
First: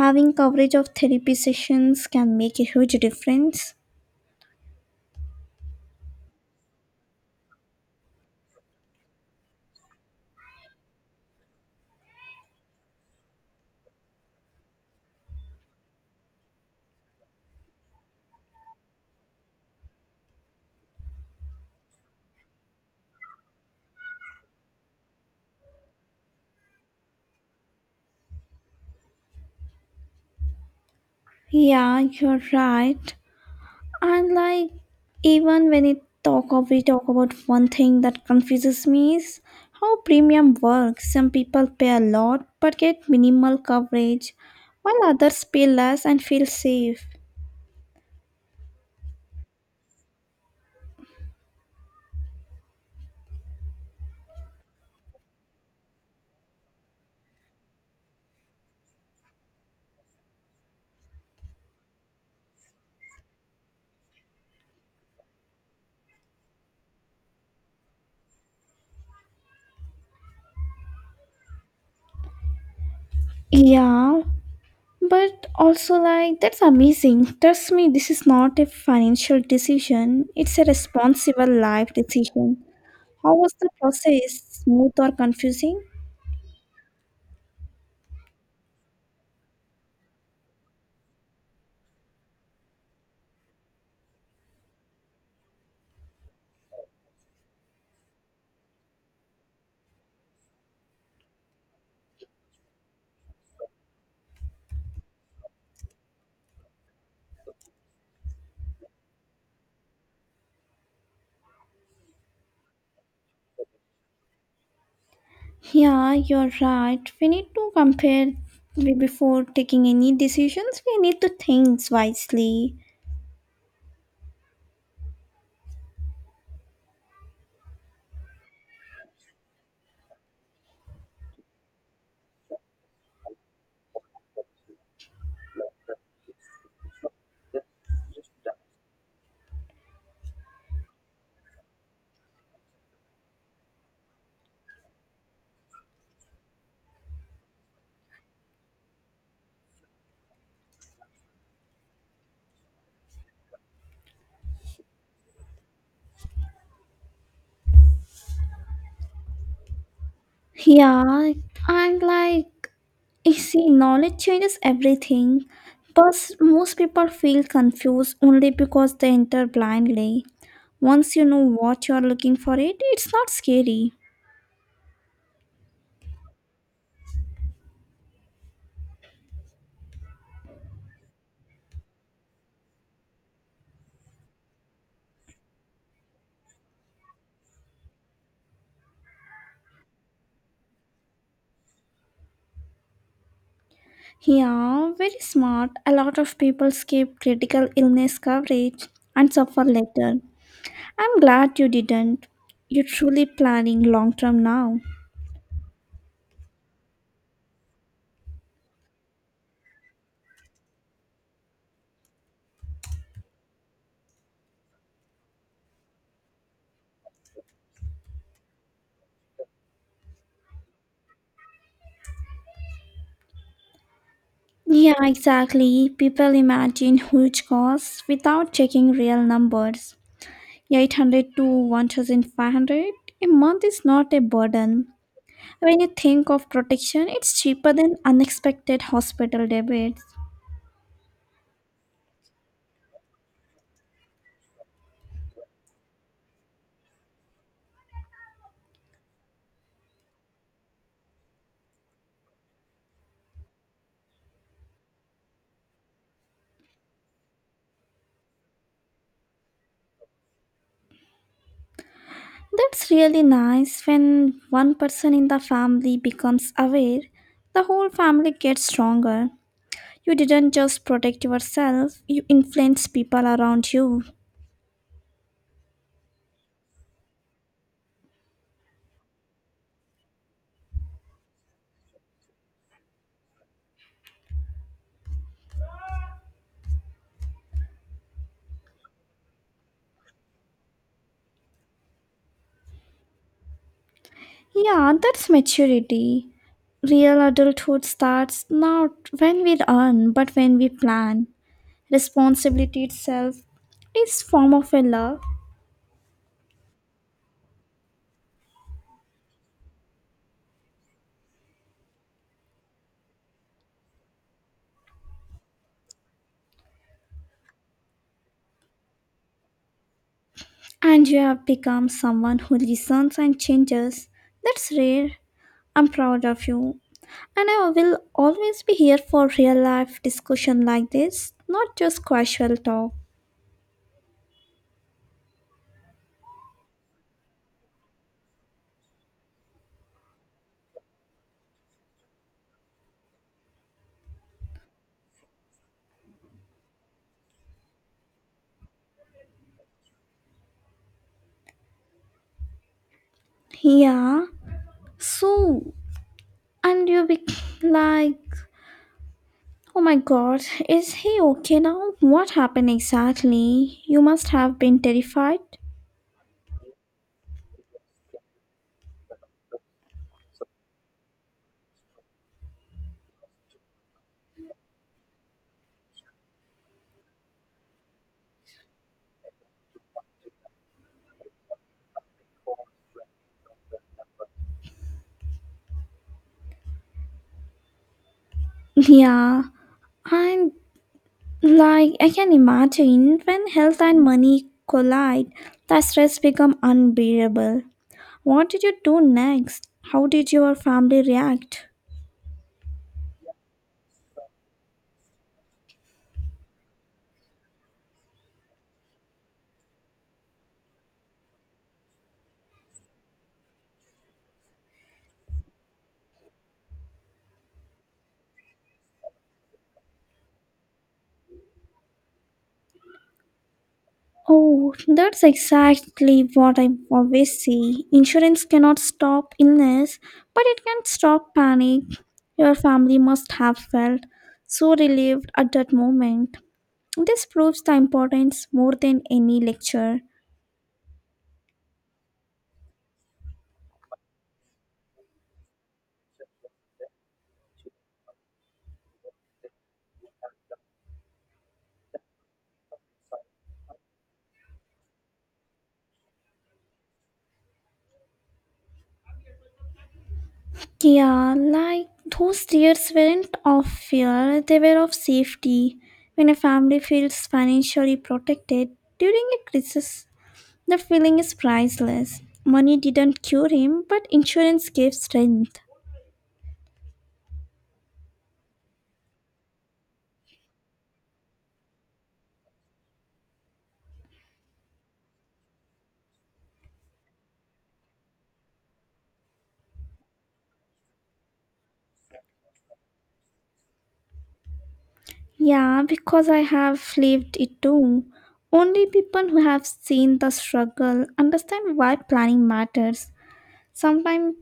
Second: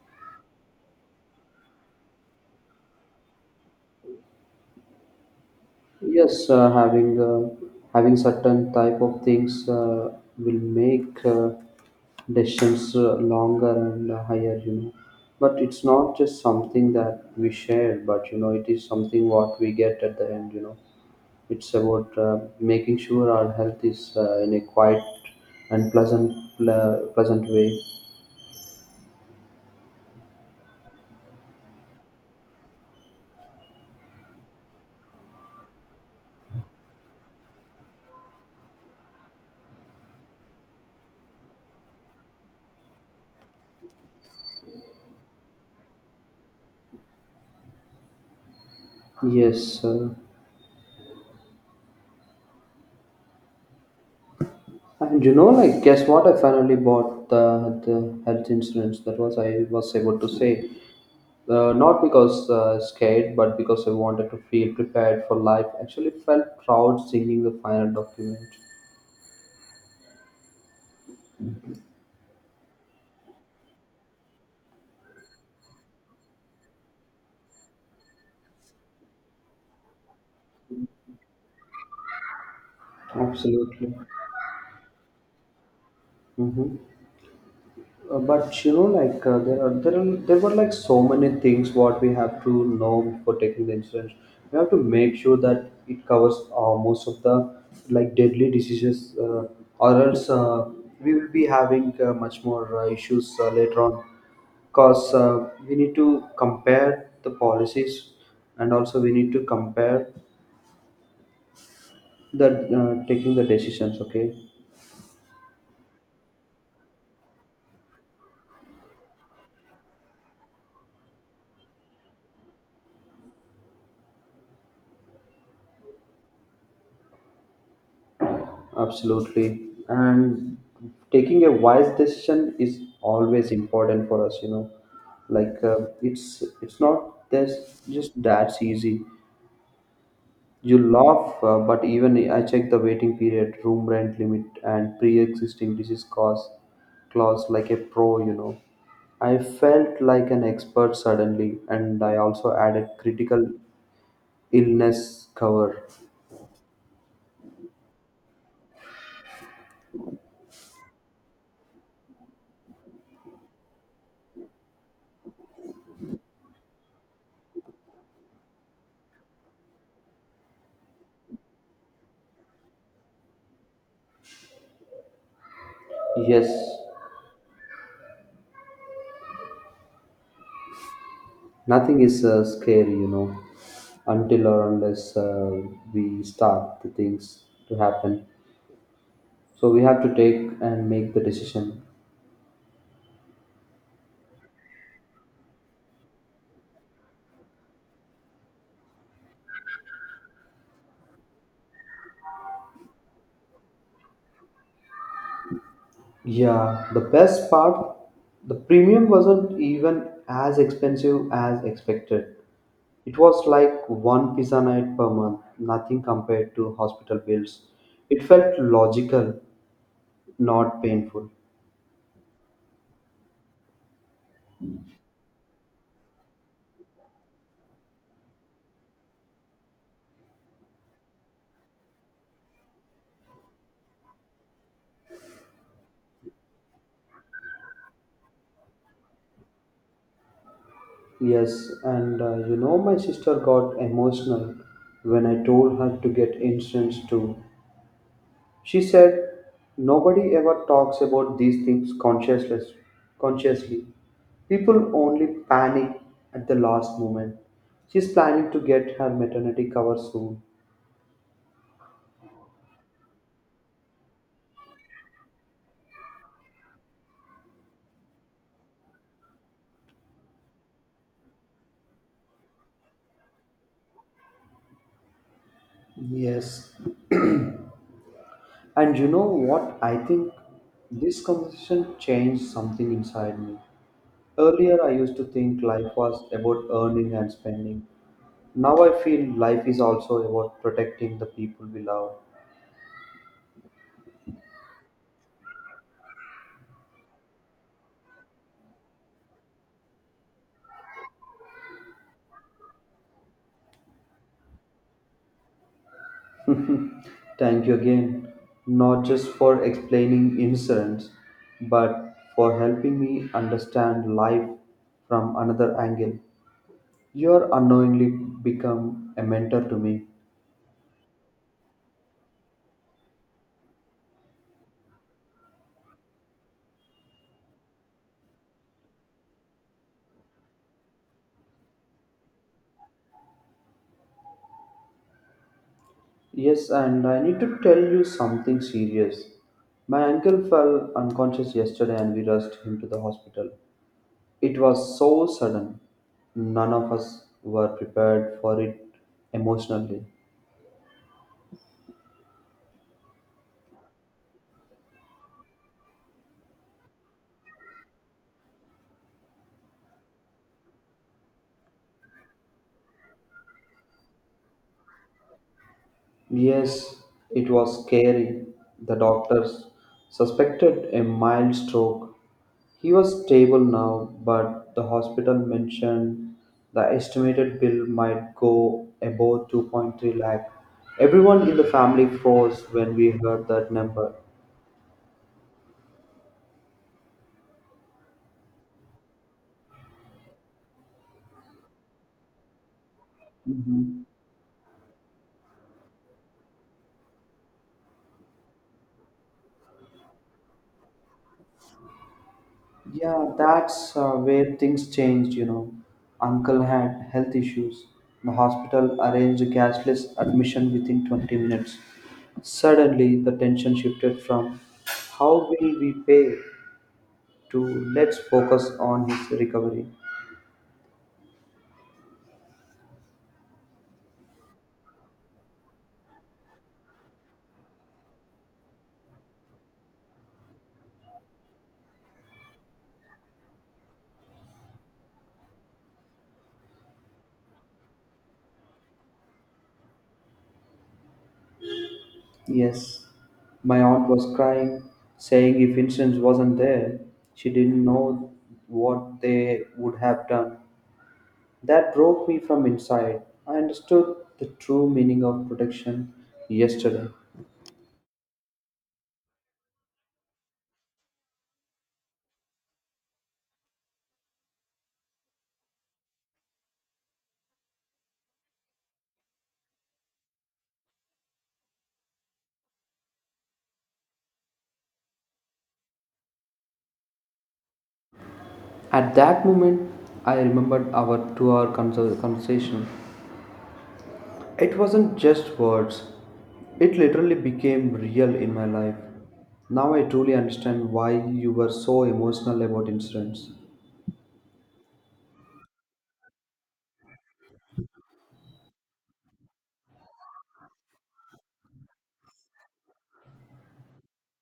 Speaker 2: Having coverage of therapy sessions can make a huge difference.
Speaker 1: Yes, having certain type of things will make decisions longer and higher, you know. But it's not just something that we share, but you know, it is something what we get at the end, you know. It's about making sure our health is in a quiet and pleasant way.
Speaker 2: Yeah, you're right. And like even when it talk of we talk about one thing that confuses me is how premium works. Some people pay a lot but get minimal coverage, while others pay less and feel safe.
Speaker 1: Yes, and you know, like, guess what? I finally bought the health insurance. That was I was able to say, not because scared, but because I wanted to feel prepared for life. Actually, felt proud singing the final document.
Speaker 2: Yeah, but also, like, that's amazing. Trust me, this is not a financial decision, it's a responsible life decision. How was the
Speaker 1: Absolutely.
Speaker 2: process? Smooth or confusing?
Speaker 1: Mm-hmm. But you know, like, there were like so many things what we have to know for taking the insurance. We have to make sure that it covers most of the like deadly diseases, or else we will be having much more issues later on. Because we need to compare the policies, and also we need to compare the taking the decisions. Okay.
Speaker 2: Yeah, you're right. We need to compare before taking any decisions. We need to think wisely.
Speaker 1: Absolutely. And taking a wise decision is always important for us, you know. It's not this just that's easy. You laugh, but even I check the waiting period, room rent limit, and pre-existing disease cause clause like a pro, you know. I felt like an expert suddenly, and I also added critical illness cover.
Speaker 2: Yeah, and like you see, knowledge changes everything, but most people feel confused only because they enter blindly. Once you know what you are looking for it, it's not scary.
Speaker 1: Yes, nothing is scary, you know, until or unless we start the things to happen. So we have to take and make the decision.
Speaker 2: Yeah, very smart. A lot of people skip critical illness coverage and suffer later. I'm glad you didn't. You're truly planning long term now.
Speaker 1: Yeah, the best part, the premium wasn't even as expensive as expected. It was like one pizza night per month, nothing compared to hospital bills. It felt logical, not painful.
Speaker 2: Yeah, exactly. People imagine huge costs without checking real numbers. 800 to 1500 a month is not a burden. When you think of protection, it's cheaper than unexpected hospital debits.
Speaker 1: Yes, and you know, my sister got emotional when I told her to get insurance too. She said, nobody ever talks about these things consciously. Consciously. People only panic at the last moment. She's planning to get her maternity cover soon.
Speaker 2: That's really nice when one person in the family becomes aware, the whole family gets stronger. You didn't just protect yourself, you influence people around you.
Speaker 1: Yes. And you know what? I think this conversation changed something inside me. Earlier, I used to think life was about earning and spending. Now I feel life is also about protecting the people we love.
Speaker 2: Yeah, that's maturity. Real adulthood starts not when we earn, but when we plan. Responsibility itself is form of a love,
Speaker 1: Thank you again, not just for explaining insurance, but for helping me understand life from another angle. You are unknowingly become a mentor to me.
Speaker 2: and you have become someone who listens and changes. That's rare. I'm proud of you. And I will always be here for real life discussion like this, not just casual talk.
Speaker 1: Yes, and I need to tell you something serious. My uncle fell unconscious yesterday and we rushed him to the hospital. It was so sudden. None of us were prepared for it emotionally.
Speaker 2: Yeah. So, and you be like, oh my god, is he okay now? What happened exactly? You must have been terrified.
Speaker 1: Yes, it was scary. The doctors suspected a mild stroke. He was stable now, but the hospital mentioned the estimated bill might go above 2.3 lakh. Everyone in the family froze when we heard that number.
Speaker 2: Yeah. And like I can imagine when health and
Speaker 1: Mhm.
Speaker 2: money collide, the stress become unbearable. What did you do next? How did your family react?
Speaker 1: Yeah, that's where things changed, you know. Uncle had health issues. The hospital arranged a cashless admission within 20 minutes. Suddenly, the tension shifted from how will we pay to let's focus on his recovery.
Speaker 2: Oh, that's exactly what I always say. Insurance cannot stop illness, but it can stop panic. Your family must have felt so relieved at that moment. This proves the importance more than any lecture.
Speaker 1: Yes, my aunt was crying, saying if Vincent wasn't there, she didn't know what they would have done. That broke me from inside. I understood the true meaning of protection yesterday.
Speaker 2: Yeah, like those tears weren't of fear, they were of safety. When a family feels financially protected during a crisis, the feeling is priceless. Money didn't cure him, but insurance gave strength.
Speaker 1: At that moment, I remembered our 2 hour conversation. It wasn't just words, it literally became real in my life. Now I truly understand why you were so emotional about incidents.
Speaker 2: Yeah, because I have lived it too. Only people who have seen the struggle understand why planning matters. Sometimes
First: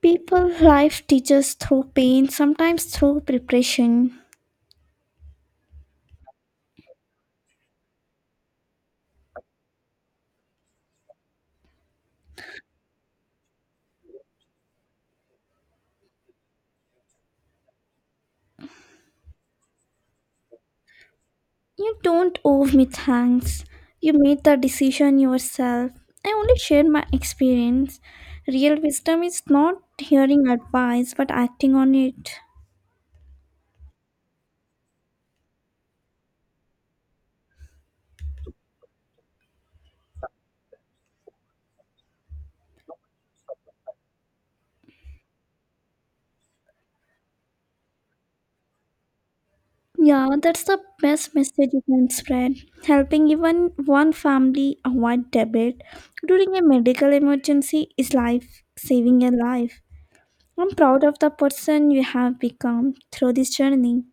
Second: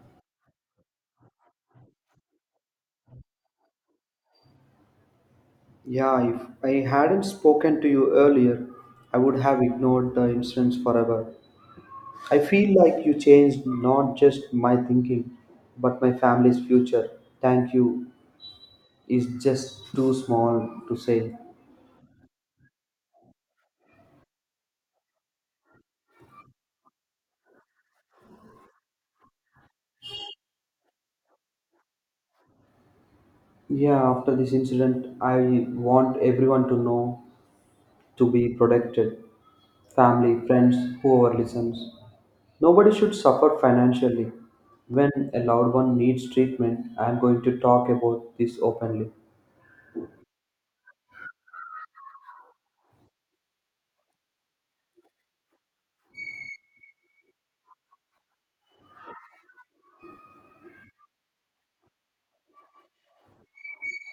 Speaker 2: people life teaches through pain, sometimes through preparation.
Speaker 1: Yeah, if I hadn't spoken to you earlier, I would have ignored the incidents forever. I feel like you changed not just my thinking, but my family's future. Thank you is just too small to say.
Speaker 2: You don't owe me thanks. You made the decision yourself. I only shared my experience. Real wisdom is not hearing advice but acting on it.
Speaker 1: Yeah, after this incident, I want everyone to know to be protected: family, friends, whoever listens. Nobody should suffer financially. When a loved one needs treatment, I am going to talk about this openly.
Speaker 2: Yeah, that's the best message you can spread. Helping even one family avoid debit during a medical emergency is life saving a life. I'm proud of the person you have become through this journey.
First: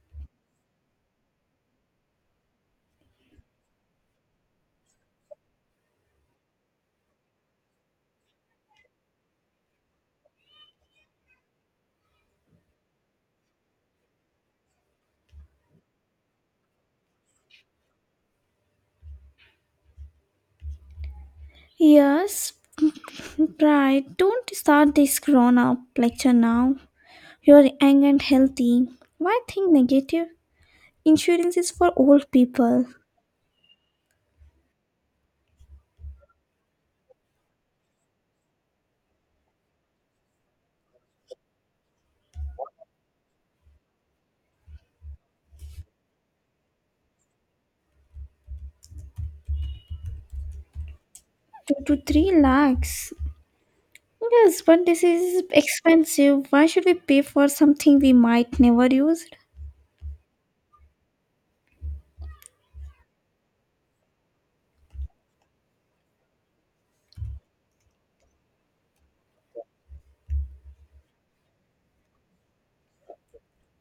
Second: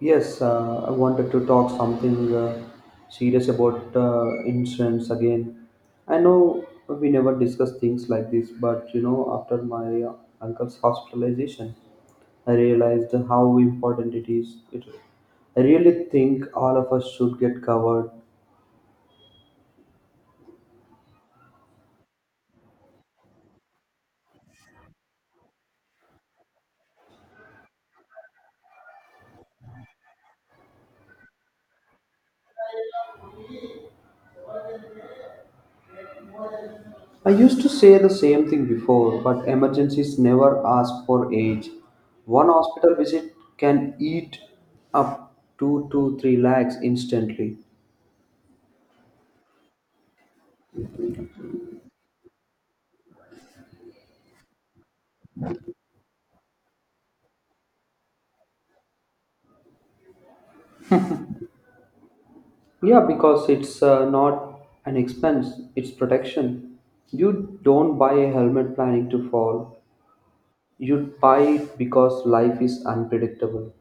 Speaker 1: Yes, I wanted to talk something serious about insurance again. I know we never discuss things like this, but you know, after my uncle's hospitalization, I realized how important it is. It, I really think all of us should get covered.
Speaker 2: Yes, right. Don't start this grown up lecture now. You're young and healthy. Why think negative? Insurance is for old people.
Speaker 1: I used to say the same thing before, but emergencies never ask for age. One hospital visit can eat up two to three lakhs instantly.
Speaker 2: Two to three lakhs. Yes, but this is expensive. Why should we pay for something we might never use?
Speaker 1: Yeah, because it's not an expense, it's protection. You don't buy a helmet planning to fall. You buy it because life is unpredictable.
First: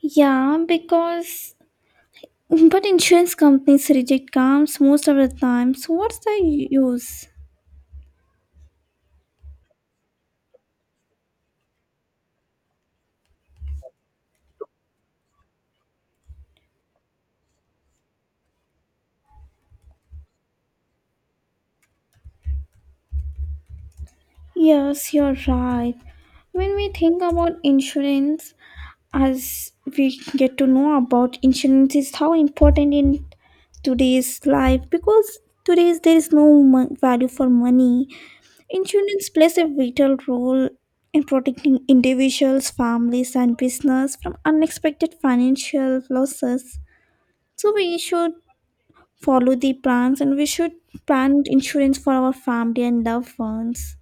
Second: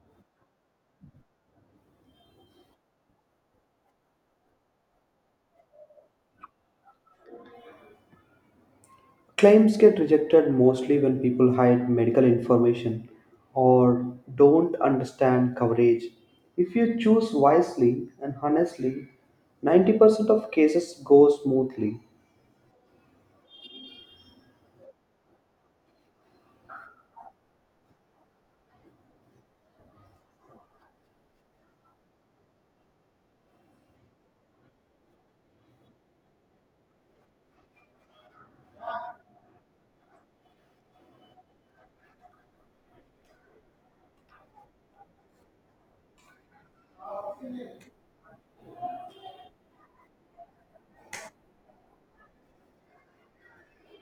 Speaker 2: Yeah, because but insurance companies reject claims most of the time. So what's the use?
Speaker 1: Claims get rejected mostly when people hide medical information or don't understand coverage. If you choose wisely and honestly, 90% of cases go smoothly.
Speaker 2: Yes, you're right. When we think about insurance, as we get to know about insurance is how important it today's life, because today's there is no value for money, insurance plays a vital role in protecting individuals, families and business from unexpected financial losses, so we should follow the plans and we should plan insurance for our family and loved ones.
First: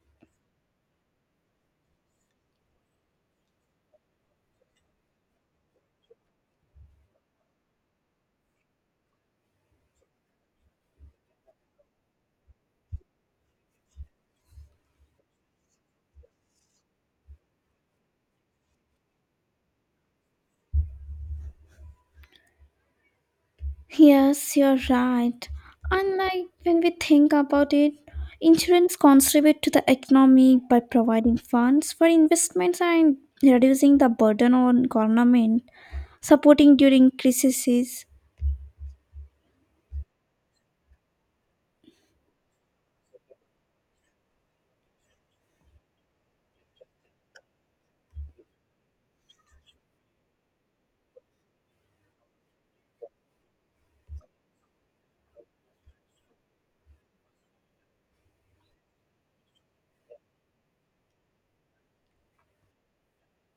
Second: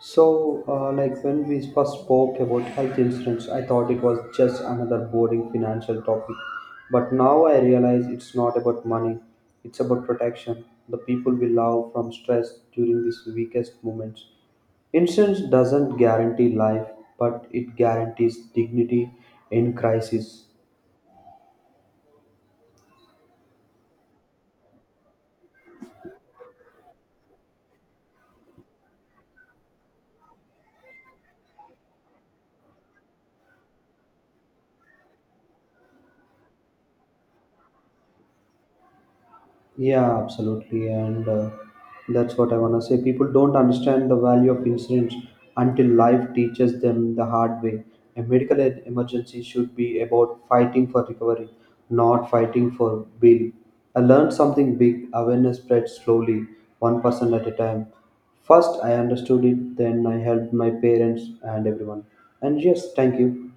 Speaker 1: So, like when we first spoke about health insurance, I thought it was just another boring financial topic. But now I realize it's not about money, it's about protection. The people we love from stress during these weakest moments. Insurance doesn't guarantee life, but it guarantees dignity in crisis.
Speaker 2: Yes, you're right. And like when we think about it, insurance contribute to the economy by providing funds for investments and reducing the burden on government, supporting during crises.
Speaker 1: Yeah, absolutely. And that's what I want to say. People don't understand the value of insurance until life teaches them the hard way. A medical emergency should be about fighting for recovery, not fighting for bill. I learned something big. Awareness spreads slowly, one person at a time. First, I understood it, then I helped my parents and everyone. And yes, thank you.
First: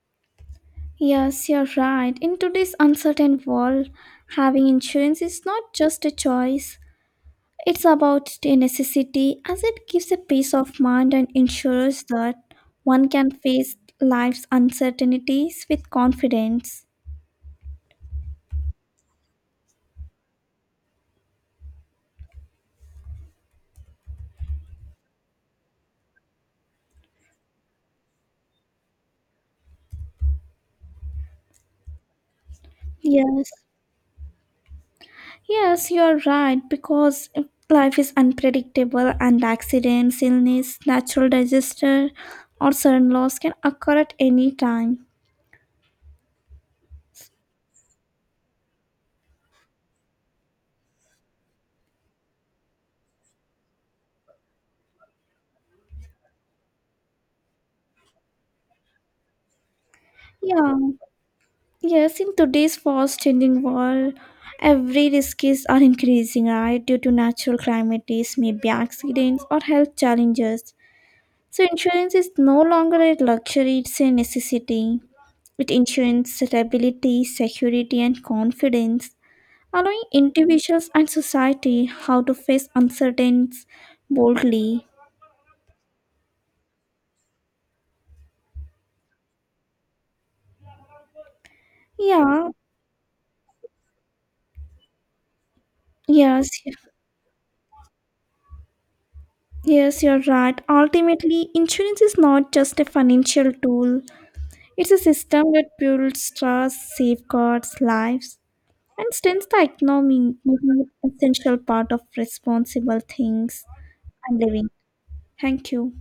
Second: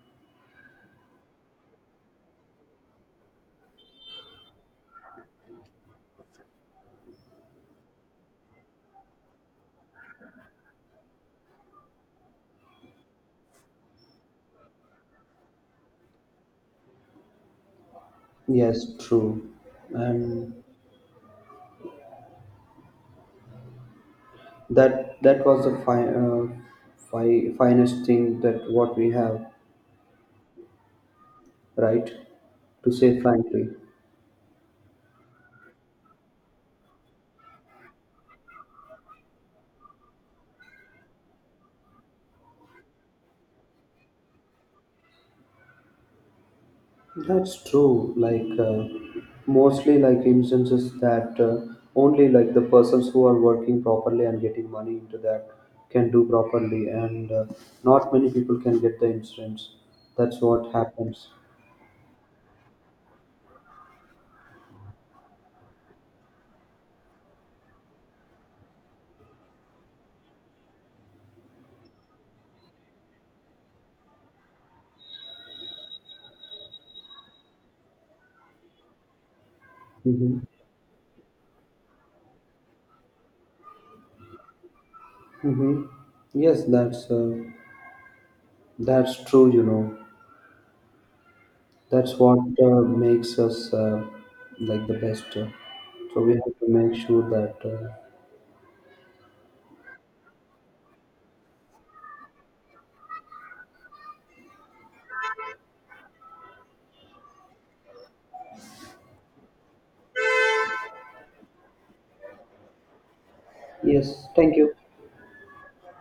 Speaker 2: Yes, you're right. In today's uncertain world, having insurance is not just a choice. It's about a necessity, as it gives a peace of mind and ensures that one can face life's uncertainties with confidence.
Speaker 1: Yes, true. And that that was the fi- fi- finest thing that what we have, right, to say
Speaker 2: Yes.
Speaker 1: frankly.
Speaker 2: Yes, you're right, because life is unpredictable and accidents, illness, natural disaster, or sudden loss can occur at any time.
Speaker 1: That's true, mostly like instances that only like the persons who are working properly and getting money into that can do properly, and not many people can get the insurance. That's what
Speaker 2: Yeah.
Speaker 1: happens.
Speaker 2: Yes, in today's fast changing world, every risks are increasing, right? Due to natural calamities, maybe accidents or health challenges. So insurance is no longer a luxury, it's a necessity. It ensures stability, security and confidence, allowing
Speaker 1: Mm-hmm.
Speaker 2: individuals and society how to face uncertainties boldly.
Speaker 1: Mm-hmm. Yes, that's true, you know. That's what
Speaker 2: Yeah,
Speaker 1: makes us like the best. So we
Speaker 2: yes,
Speaker 1: have to make sure that.
Speaker 2: yes, you're right. Ultimately, insurance is not just a financial tool, it's a system that builds trust, safeguards lives, and strengthens the economy, making it an essential part of responsible things
Speaker 1: Yes,
Speaker 2: and
Speaker 1: thank
Speaker 2: living.
Speaker 1: you.
Speaker 2: Thank you.